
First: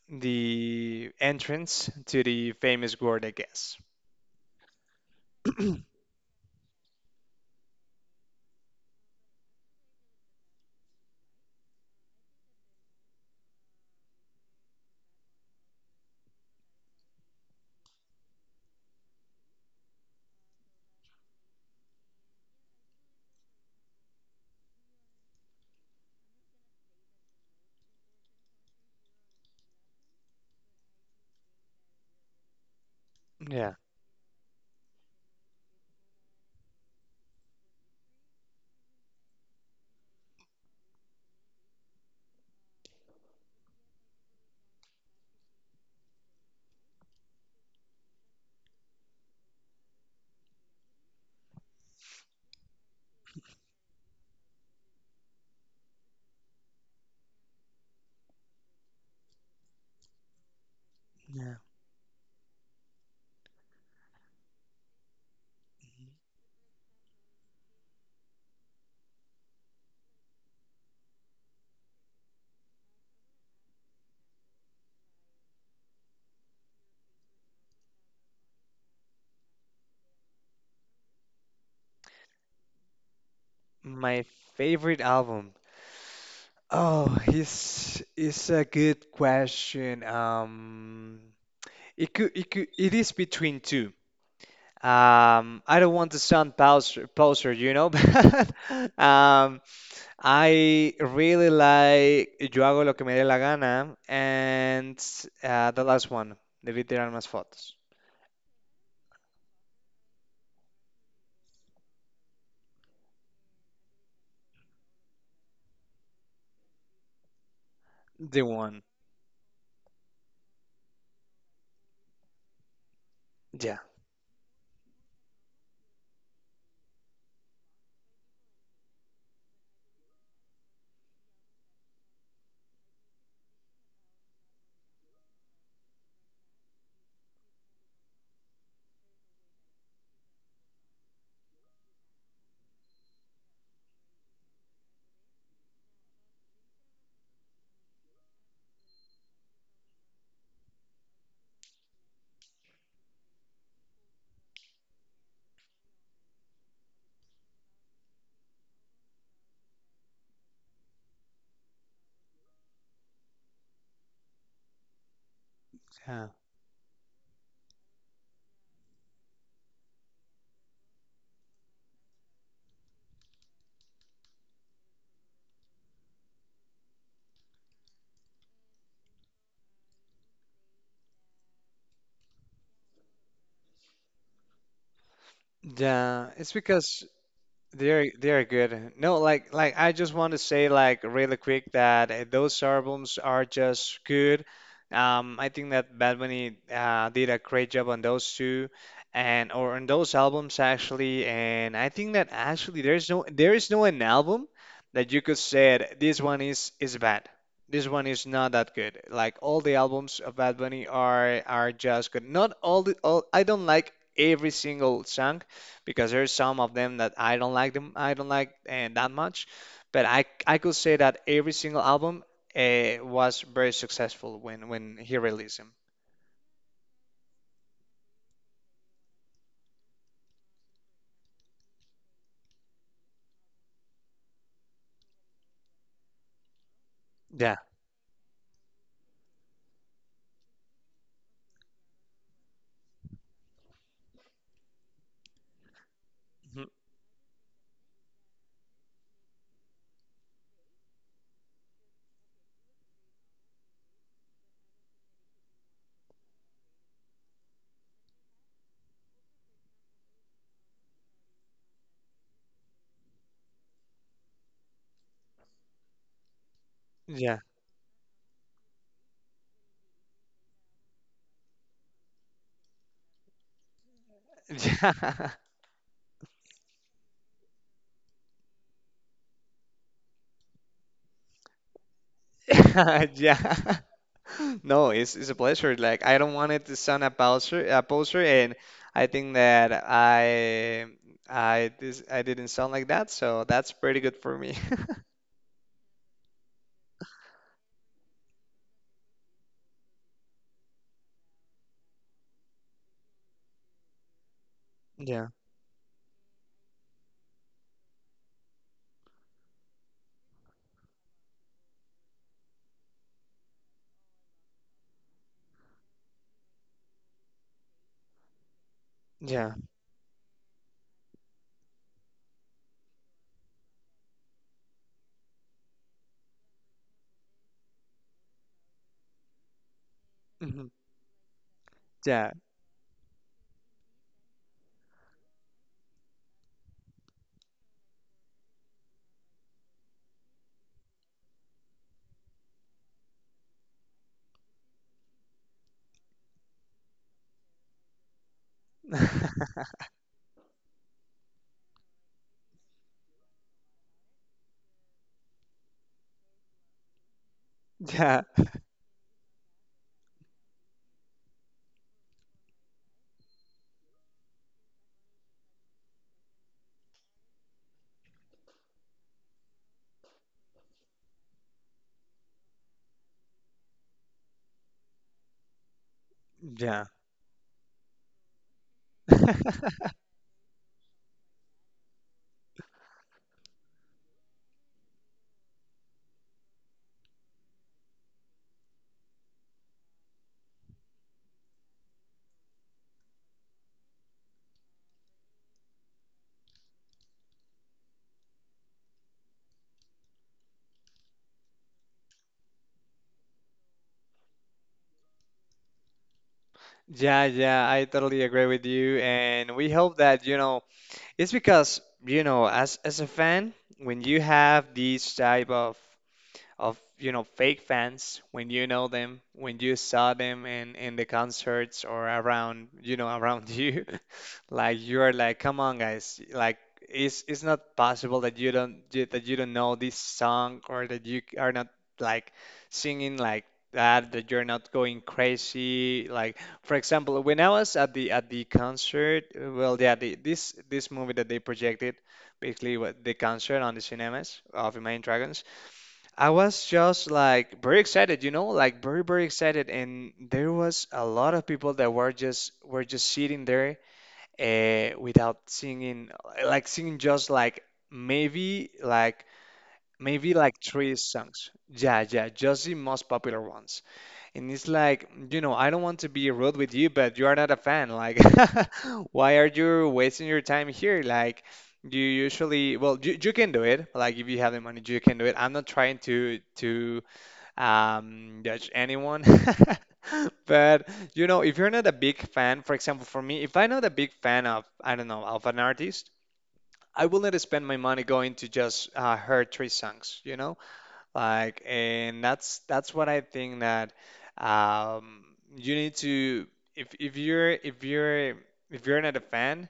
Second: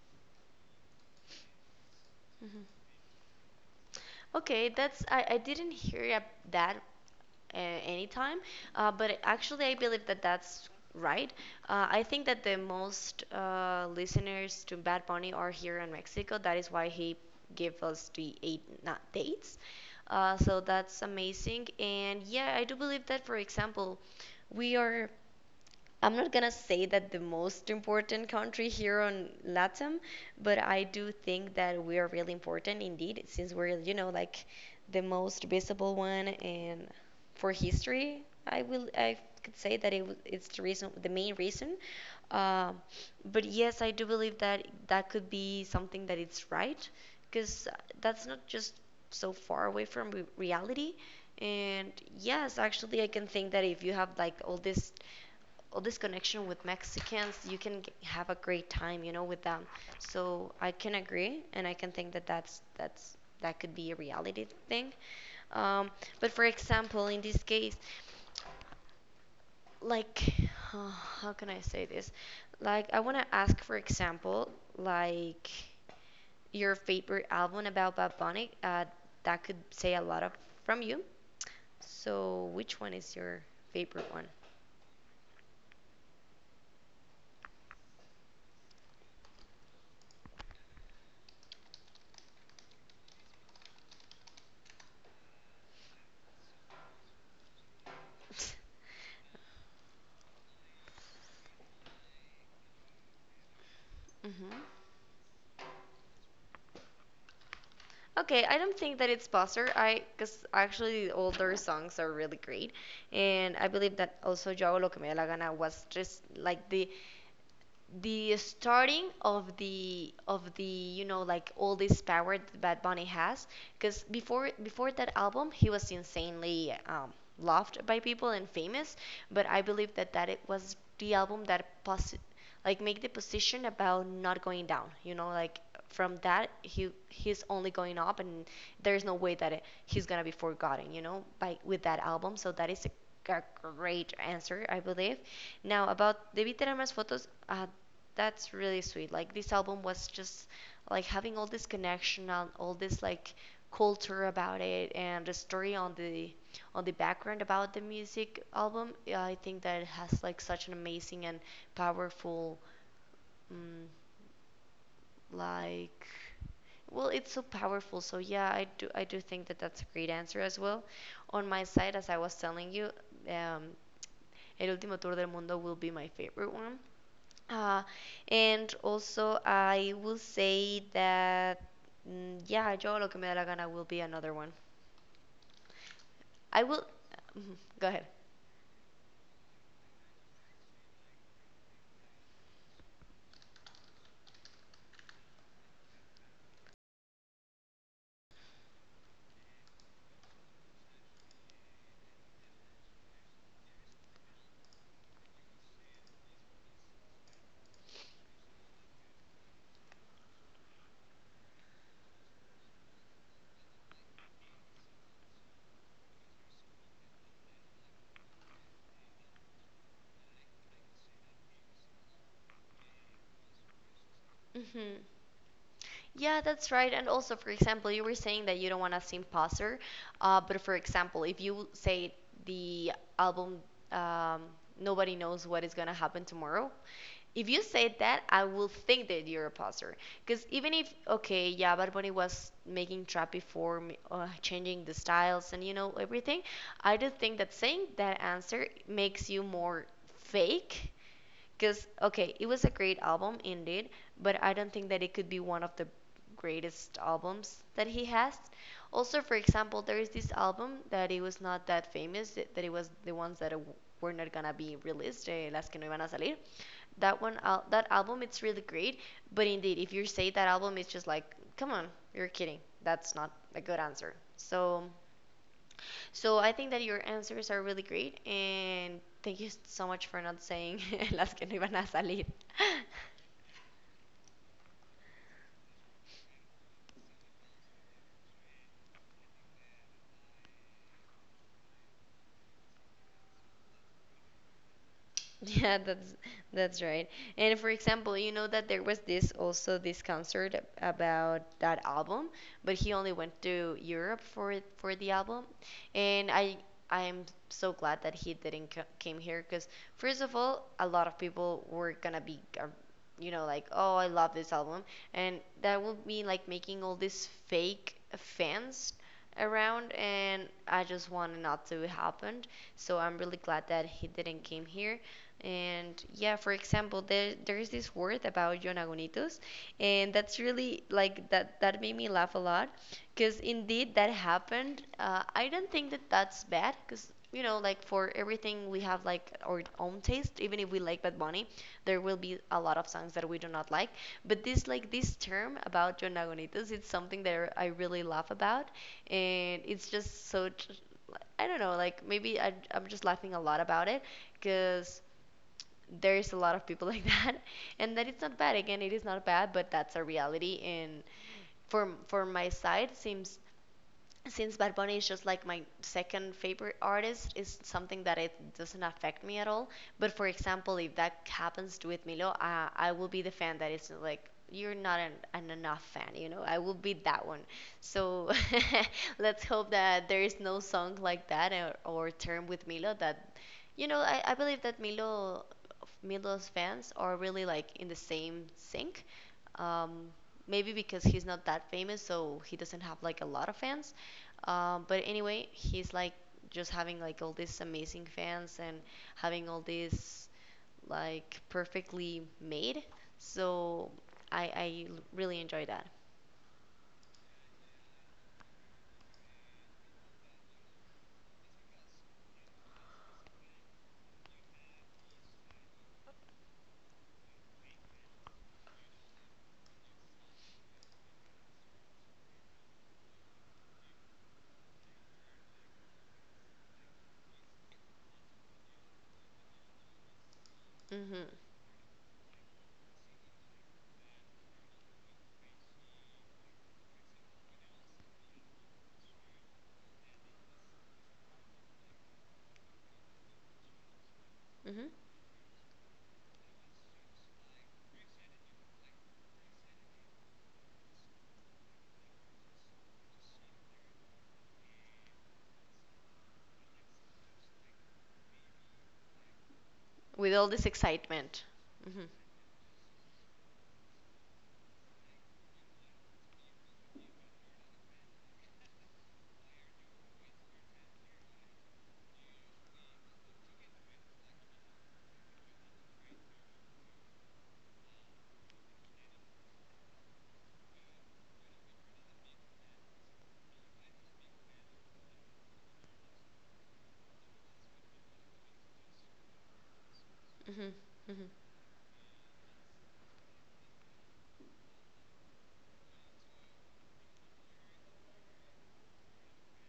Speaker 2: the entrance to the
Speaker 1: Mm-hmm.
Speaker 2: famous gourd, I guess.
Speaker 1: Okay, that's I didn't
Speaker 2: <clears throat>
Speaker 1: hear ab- that uh, anytime, but actually I believe that that's right. I think that the most listeners to Bad Bunny are here in Mexico. That is why he gave us the eight not dates. So that's amazing. And yeah, I do believe that, for example, we are I'm not gonna say that the most important country here on LATAM, but I do think that we are really important indeed, since
Speaker 2: Yeah.
Speaker 1: we're, you know, like the most visible one. And for history, I could say that it's the reason, the main reason. Um but yes, I do believe that that could be something that it's right, because that's not just so far away from reality. And yes, actually, I can think that if you have like all this connection with Mexicans, you can have a great time, you know, with them. So I can agree,
Speaker 2: Yeah.
Speaker 1: and I can think that that could be a reality thing. Um, but for example, in this case, like, <sighs> how can I say this? Like, I want to ask, for example, like your favorite album about Bad Bunny. That could say a lot of from you. So, which one is your favorite
Speaker 2: My
Speaker 1: one?
Speaker 2: favorite album. Oh, it's a good question. It is between two. I don't want to sound poser, <laughs> but
Speaker 1: <laughs>
Speaker 2: um, I really like Yo hago lo que me dé la gana
Speaker 1: hmm
Speaker 2: and the last one, The Vida eran más fotos.
Speaker 1: Okay, I don't think that it's Buster. I because actually all their songs are really great, and I believe that also Yo Hago Lo Que Me Da La Gana was just like the
Speaker 2: The one,
Speaker 1: starting of the you know like all this power that Bad Bunny has,
Speaker 2: yeah.
Speaker 1: because before that album he was insanely loved by people and famous, but I believe that it was the album that like make the position about not going down, you know, like from that he he's only going up, and there's no way that he's gonna be forgotten, you know, by with that album. So that is a great answer, I believe. Now about Debí tener más fotos, that's really sweet. Like this album was just like having all this connection and all this like culture about it and the story on the background about the music album. Yeah, I think that it has like such an amazing and powerful um, like well, it's so powerful. So yeah, I do think that that's a great answer as well. On my side, as I was telling you, um, El Último Tour del Mundo will be my favorite one. Uh, and also, I will say that, mm, yeah, Yo Lo Que Me Da La Gana will be another one.
Speaker 2: Yeah, it's
Speaker 1: I will.
Speaker 2: because
Speaker 1: Mhm, go ahead.
Speaker 2: they're good. No, like I just want to say like really quick that those albums are just good. I think that Bad Bunny did a great job on those two, and or on those albums actually. And I think that actually there is no an album that you could say it, this one is bad. This one is not that good. Like all the albums of Bad Bunny are just good. Not all the all. I don't like every single song because there's some of them that I don't like that much but I could say that every single album was very successful
Speaker 1: Hmm.
Speaker 2: when he released them
Speaker 1: Yeah, that's right. And also, for example, you were saying that you don't want to seem poser, but for example, if you say the album, um, Nobody Knows What Is Gonna Happen Tomorrow, if
Speaker 2: yeah.
Speaker 1: you say that, I will think that you're a poser. Because even if, okay, yeah, Bad Bunny was making trap before, changing the styles and you know everything,
Speaker 2: Mhm.
Speaker 1: I do think that saying that answer makes you more fake. Because, okay, it was a great album indeed, but I don't think that it could be one of the greatest albums that he has. Also, for example, there is this album that it was not that famous, that it was the ones that were not gonna be released, eh, las que no iban a salir.
Speaker 2: Yeah.
Speaker 1: That album it's really great, but indeed if you say that album it's just like, come on, you're kidding, that's not a good answer. So
Speaker 2: <laughs>
Speaker 1: so I think that your answers are really great, and thank you so much for not saying <laughs> las que no iban a salir. <laughs>
Speaker 2: Yeah. <laughs> Yeah. <laughs> No, it's, it's a pleasure like I don't want it to sound a poser and I think that I didn't sound like that so that's pretty good for me.
Speaker 1: <laughs> Yeah, that's right. And for example, you know that there was this also this concert about that album, but he only went to Europe for the
Speaker 2: <laughs> Yeah.
Speaker 1: album. And I am so glad that he didn't co came here, because first of all, a lot of people were gonna be you know like, "Oh, I love this album." And that would mean like making all these fake fans
Speaker 2: Yeah.
Speaker 1: around, and I just want it not to happen. So I'm really glad that he didn't came here. And yeah, for example, there is this word about yonagunitos, and that's
Speaker 2: Mhm,
Speaker 1: really like that that made me
Speaker 2: yeah.
Speaker 1: laugh a lot, because indeed that happened. I don't think that that's bad, because you know, like for everything we have like our own taste. Even if we like Bad Bunny, there will be a lot of songs that we do not like. But this like this term about yonagunitos, it's something that I really laugh about, and
Speaker 2: <laughs>
Speaker 1: it's just so. I don't know, like maybe I'm just laughing a lot about it because there's a lot of people <laughs> like that, and that it's
Speaker 2: Yeah.
Speaker 1: not bad, again it is not bad, but that's a reality. And for my side seems, since Bad Bunny is just like my second favorite artist, is something that it doesn't affect me at all. But for example, if that happens with Milo, I will be the fan that is like, you're not an, an enough fan, you know. I will
Speaker 2: Yeah.
Speaker 1: be that one. So <laughs> let's
Speaker 2: <laughs>
Speaker 1: hope that there is no song like that, or term with Milo that, you know, I believe that Milo's fans are really like in the same sync. Um, Maybe because he's not that famous, so he doesn't have like a lot of fans. But anyway, he's like just having like all these amazing fans and having all these like perfectly made. So really enjoy that.
Speaker 2: Yeah, yeah, I totally agree with you, and we hope that, you know, it's because, you know, as a fan, when you have these type of you know fake fans when you know them, when you saw them in the concerts or around you know around you, <laughs> like you're like, come on guys, like it's not possible that you don't you- that you don't know this song or that you
Speaker 1: Mhm.
Speaker 2: are not like singing like that that you're not going crazy like for example when I was at the concert well yeah this this movie that they projected basically what the concert on the cinemas of
Speaker 1: Mhm.
Speaker 2: Imagine Dragons I was just like very excited, you know, like very, very excited. And there was a lot of people that were just sitting there without singing, like singing just like maybe like
Speaker 1: With
Speaker 2: maybe
Speaker 1: all
Speaker 2: like
Speaker 1: this
Speaker 2: three
Speaker 1: excitement.
Speaker 2: songs. Yeah,
Speaker 1: Mhm.
Speaker 2: yeah, just the most popular ones. And it's like, you know, I don't want to be rude with you, but you are not a fan. Like, <laughs> why are you wasting your time here? Like, you usually, well, you can do it. Like, if you have the money, you can do it. I'm not trying to judge anyone. <laughs> But you know, if you're not a big fan, for example, for me, if I'm not a big fan of, I don't know, of an artist, I will not spend my money going to just her three songs, you know?
Speaker 1: Mhm.
Speaker 2: Like, and that's what I think that um, you need to, if if you're if you're if you're not a fan,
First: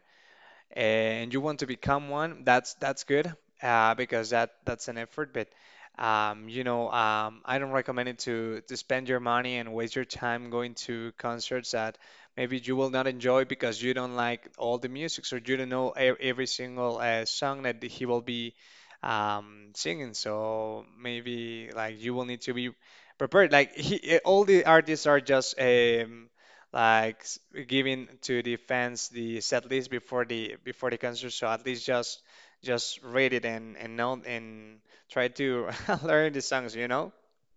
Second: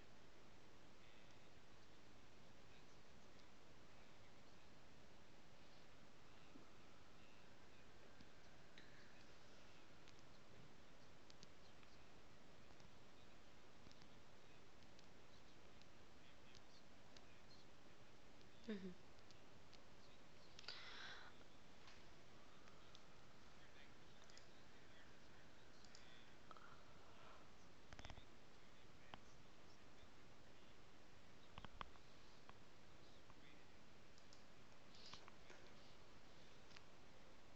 Speaker 2: and you want to become one, that's good because that that's an effort. But I don't recommend it to spend your money and waste your time going to concerts that maybe you will not enjoy because you don't like all the music, so you don't know e- every single song that he will be
Speaker 1: Mhm.
Speaker 2: singing. So maybe like you will need to be prepared. Like all the artists are just like s- giving to the fans the set list before the concert so at least just read it and know and try to <laughs> learn the songs you know.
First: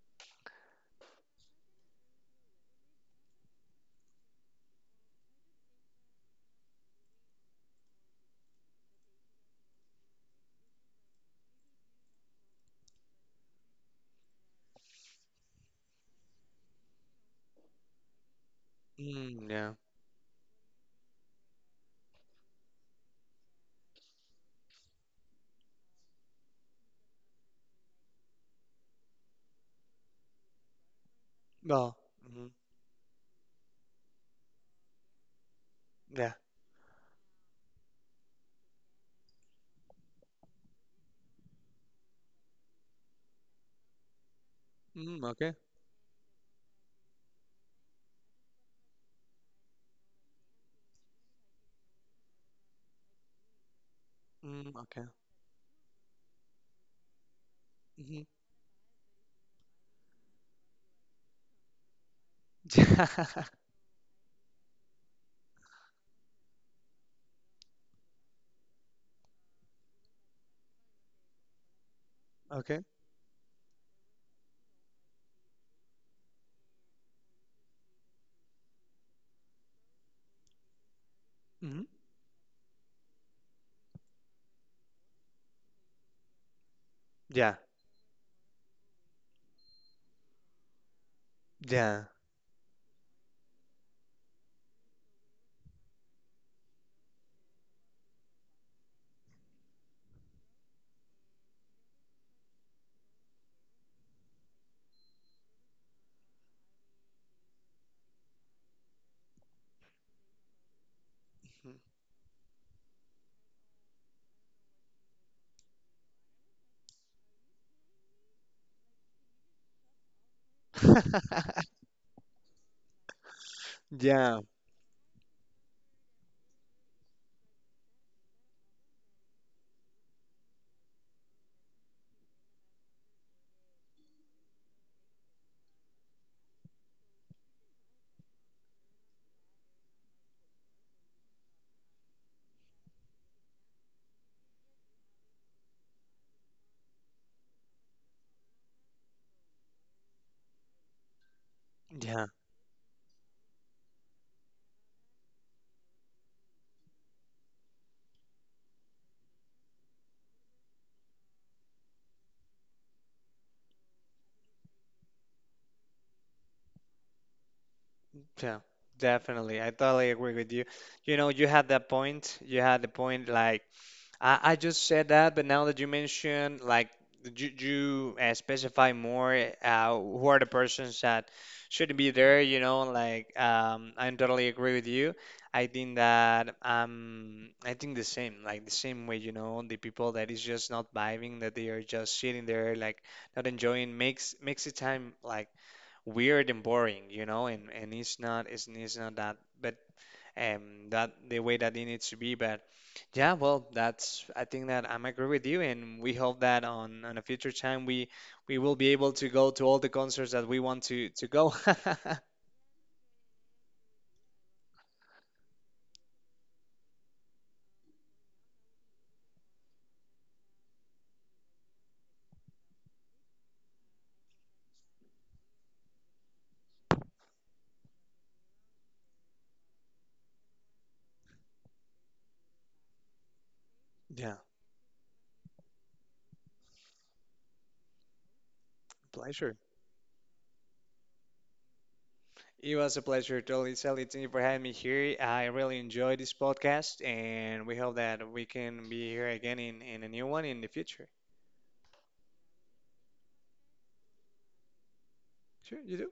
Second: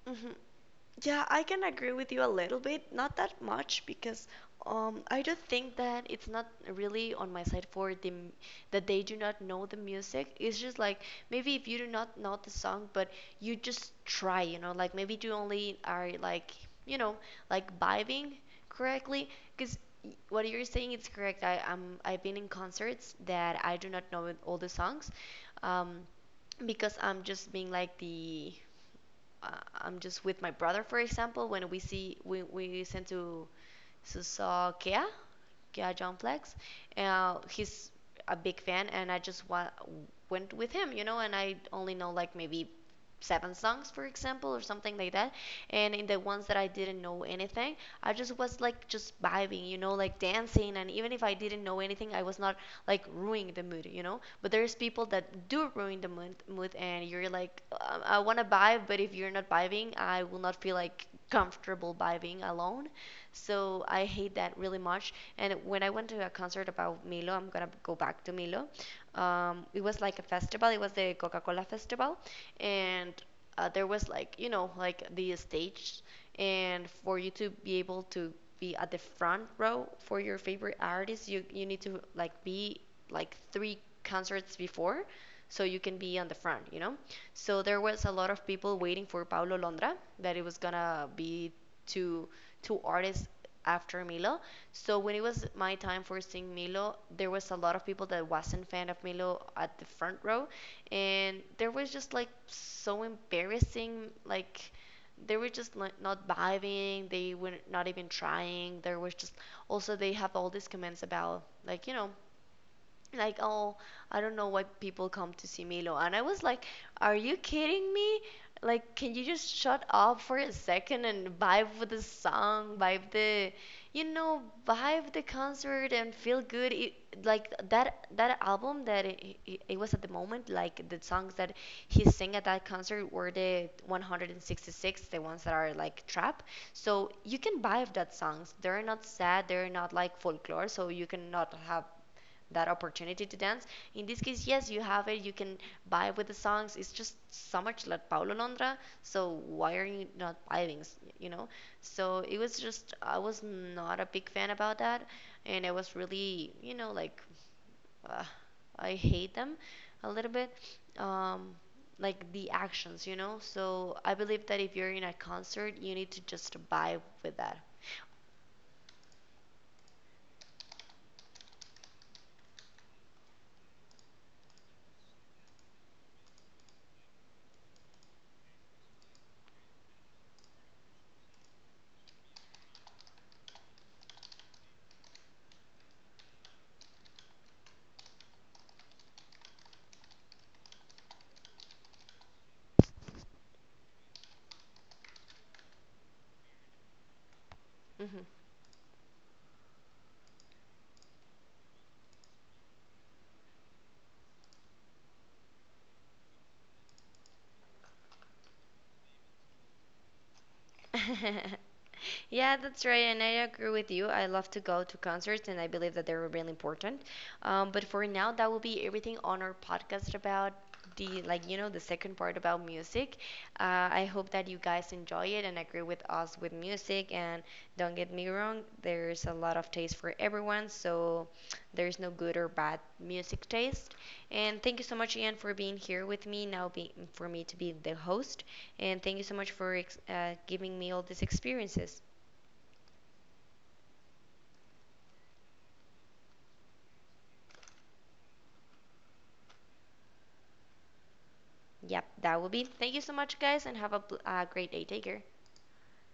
Speaker 1: Mhm. Yeah, I can agree with you a little bit, not that much, because I do think that it's not really on my side for that they do not know the music. It's just like maybe if you do not know the song, but you just try, you know, like maybe you only are like you know like vibing correctly,
Speaker 2: yeah.
Speaker 1: because what you're saying is correct. I've been in concerts that I do not know all the songs, um, because I'm just being like the uh, I'm just with my brother, for example, when we
Speaker 2: Well.
Speaker 1: see
Speaker 2: Mhm,
Speaker 1: we sent to saw Kea, Kea
Speaker 2: yeah.
Speaker 1: Jonplex, he's a big fan, and I just went with him, you know, and I only know like maybe 7 songs, for example, or something like that.
Speaker 2: Okay.
Speaker 1: And in the ones that I didn't know anything, I just was like just vibing, you know, like dancing, and even if I didn't know anything, I was not like ruining the mood, you know. But there's
Speaker 2: Okay.
Speaker 1: people that do ruin the mood, and you're like, I
Speaker 2: Hmm.
Speaker 1: want to vibe, but if you're not vibing, I will not feel like comfortable vibing alone.
Speaker 2: <laughs>
Speaker 1: So I hate that really much. And when I went to a concert about Milo, I'm gonna go back to Milo. It was like a festival. It was the Coca-Cola festival,
Speaker 2: Okay.
Speaker 1: and there was like you know like the stage, and for you to be able to be at the front row for your favorite artist, you need
Speaker 2: Hmm.
Speaker 1: to like be like three concerts before, so you can be on the front, you know?
Speaker 2: Yeah.
Speaker 1: So there was a lot of people waiting for Paulo Londra that it was gonna be
Speaker 2: Yeah.
Speaker 1: two two artists after Milo. So when it was my time for seeing Milo, there was a lot of people that wasn't fan of Milo at the front row, and there was just like so embarrassing, like they were just like not vibing, they were not even trying. There was just also they have all these comments about
Speaker 2: Mhm.
Speaker 1: like you know like, oh, I don't know why people come to see Milo, and I was like, are you kidding me, like can you just shut up for a second and vibe
Speaker 2: <laughs>
Speaker 1: with the song, vibe the you
Speaker 2: Yeah.
Speaker 1: know vibe the concert and feel good. Like that that album that it was at the moment, like the songs that he sang at that concert were the 166, the ones that are like trap, so you can vibe that songs, they're not sad, they're not like folklore, so you cannot have that opportunity to dance. In this case, yes, you have it. You can vibe with the songs. It's just so much like Paulo Londra. So why are you not vibing? You know. So
Speaker 2: Yeah.
Speaker 1: it was just I was not a big fan about that, and I was really you know like uh, I hate them a little bit. Um, like the actions, you know. So I believe that if you're in a concert, you need to just vibe with that.
Speaker 2: Yeah, definitely. I totally agree with you. You know, you had that point. You had the point like I just said that, but now that you mention like you specify more who are the persons that should be there, you know, like I totally agree with you. I think that I think the same, like the same way, you know, the people that is just not vibing, that they are just sitting there like not enjoying makes makes the time like weird and boring, you know, and, it's not that but that the way that it needs to be. But yeah, well that's I think that I'm agree with you and we hope that on a future time we will be able to go to all the concerts that we want to
Speaker 1: Hmm. <laughs>
Speaker 2: go. <laughs>
Speaker 1: Yeah, that's right, and I agree with you. I love to go to concerts, and I believe that they're really important. But for now, that will be everything on our podcast about the, like, you know, the second part about music. I hope that you guys enjoy it and agree with us with music. And don't get me wrong, there's a lot of taste for everyone, so there's no good or bad music taste.
Speaker 2: Yeah,
Speaker 1: And thank you so much, Ian, for being here with me now, for me to be the host. And thank you so much
Speaker 2: pleasure.
Speaker 1: for giving me all these experiences.
Speaker 2: It was a pleasure, totally, Sally. Thank you for having me here. I really enjoyed this podcast, and we hope that we can be here again in a new one in the future.
Speaker 1: Yep, that will be. Thank you so much, guys, and have a great day. Take care.
Speaker 2: Sure, you do.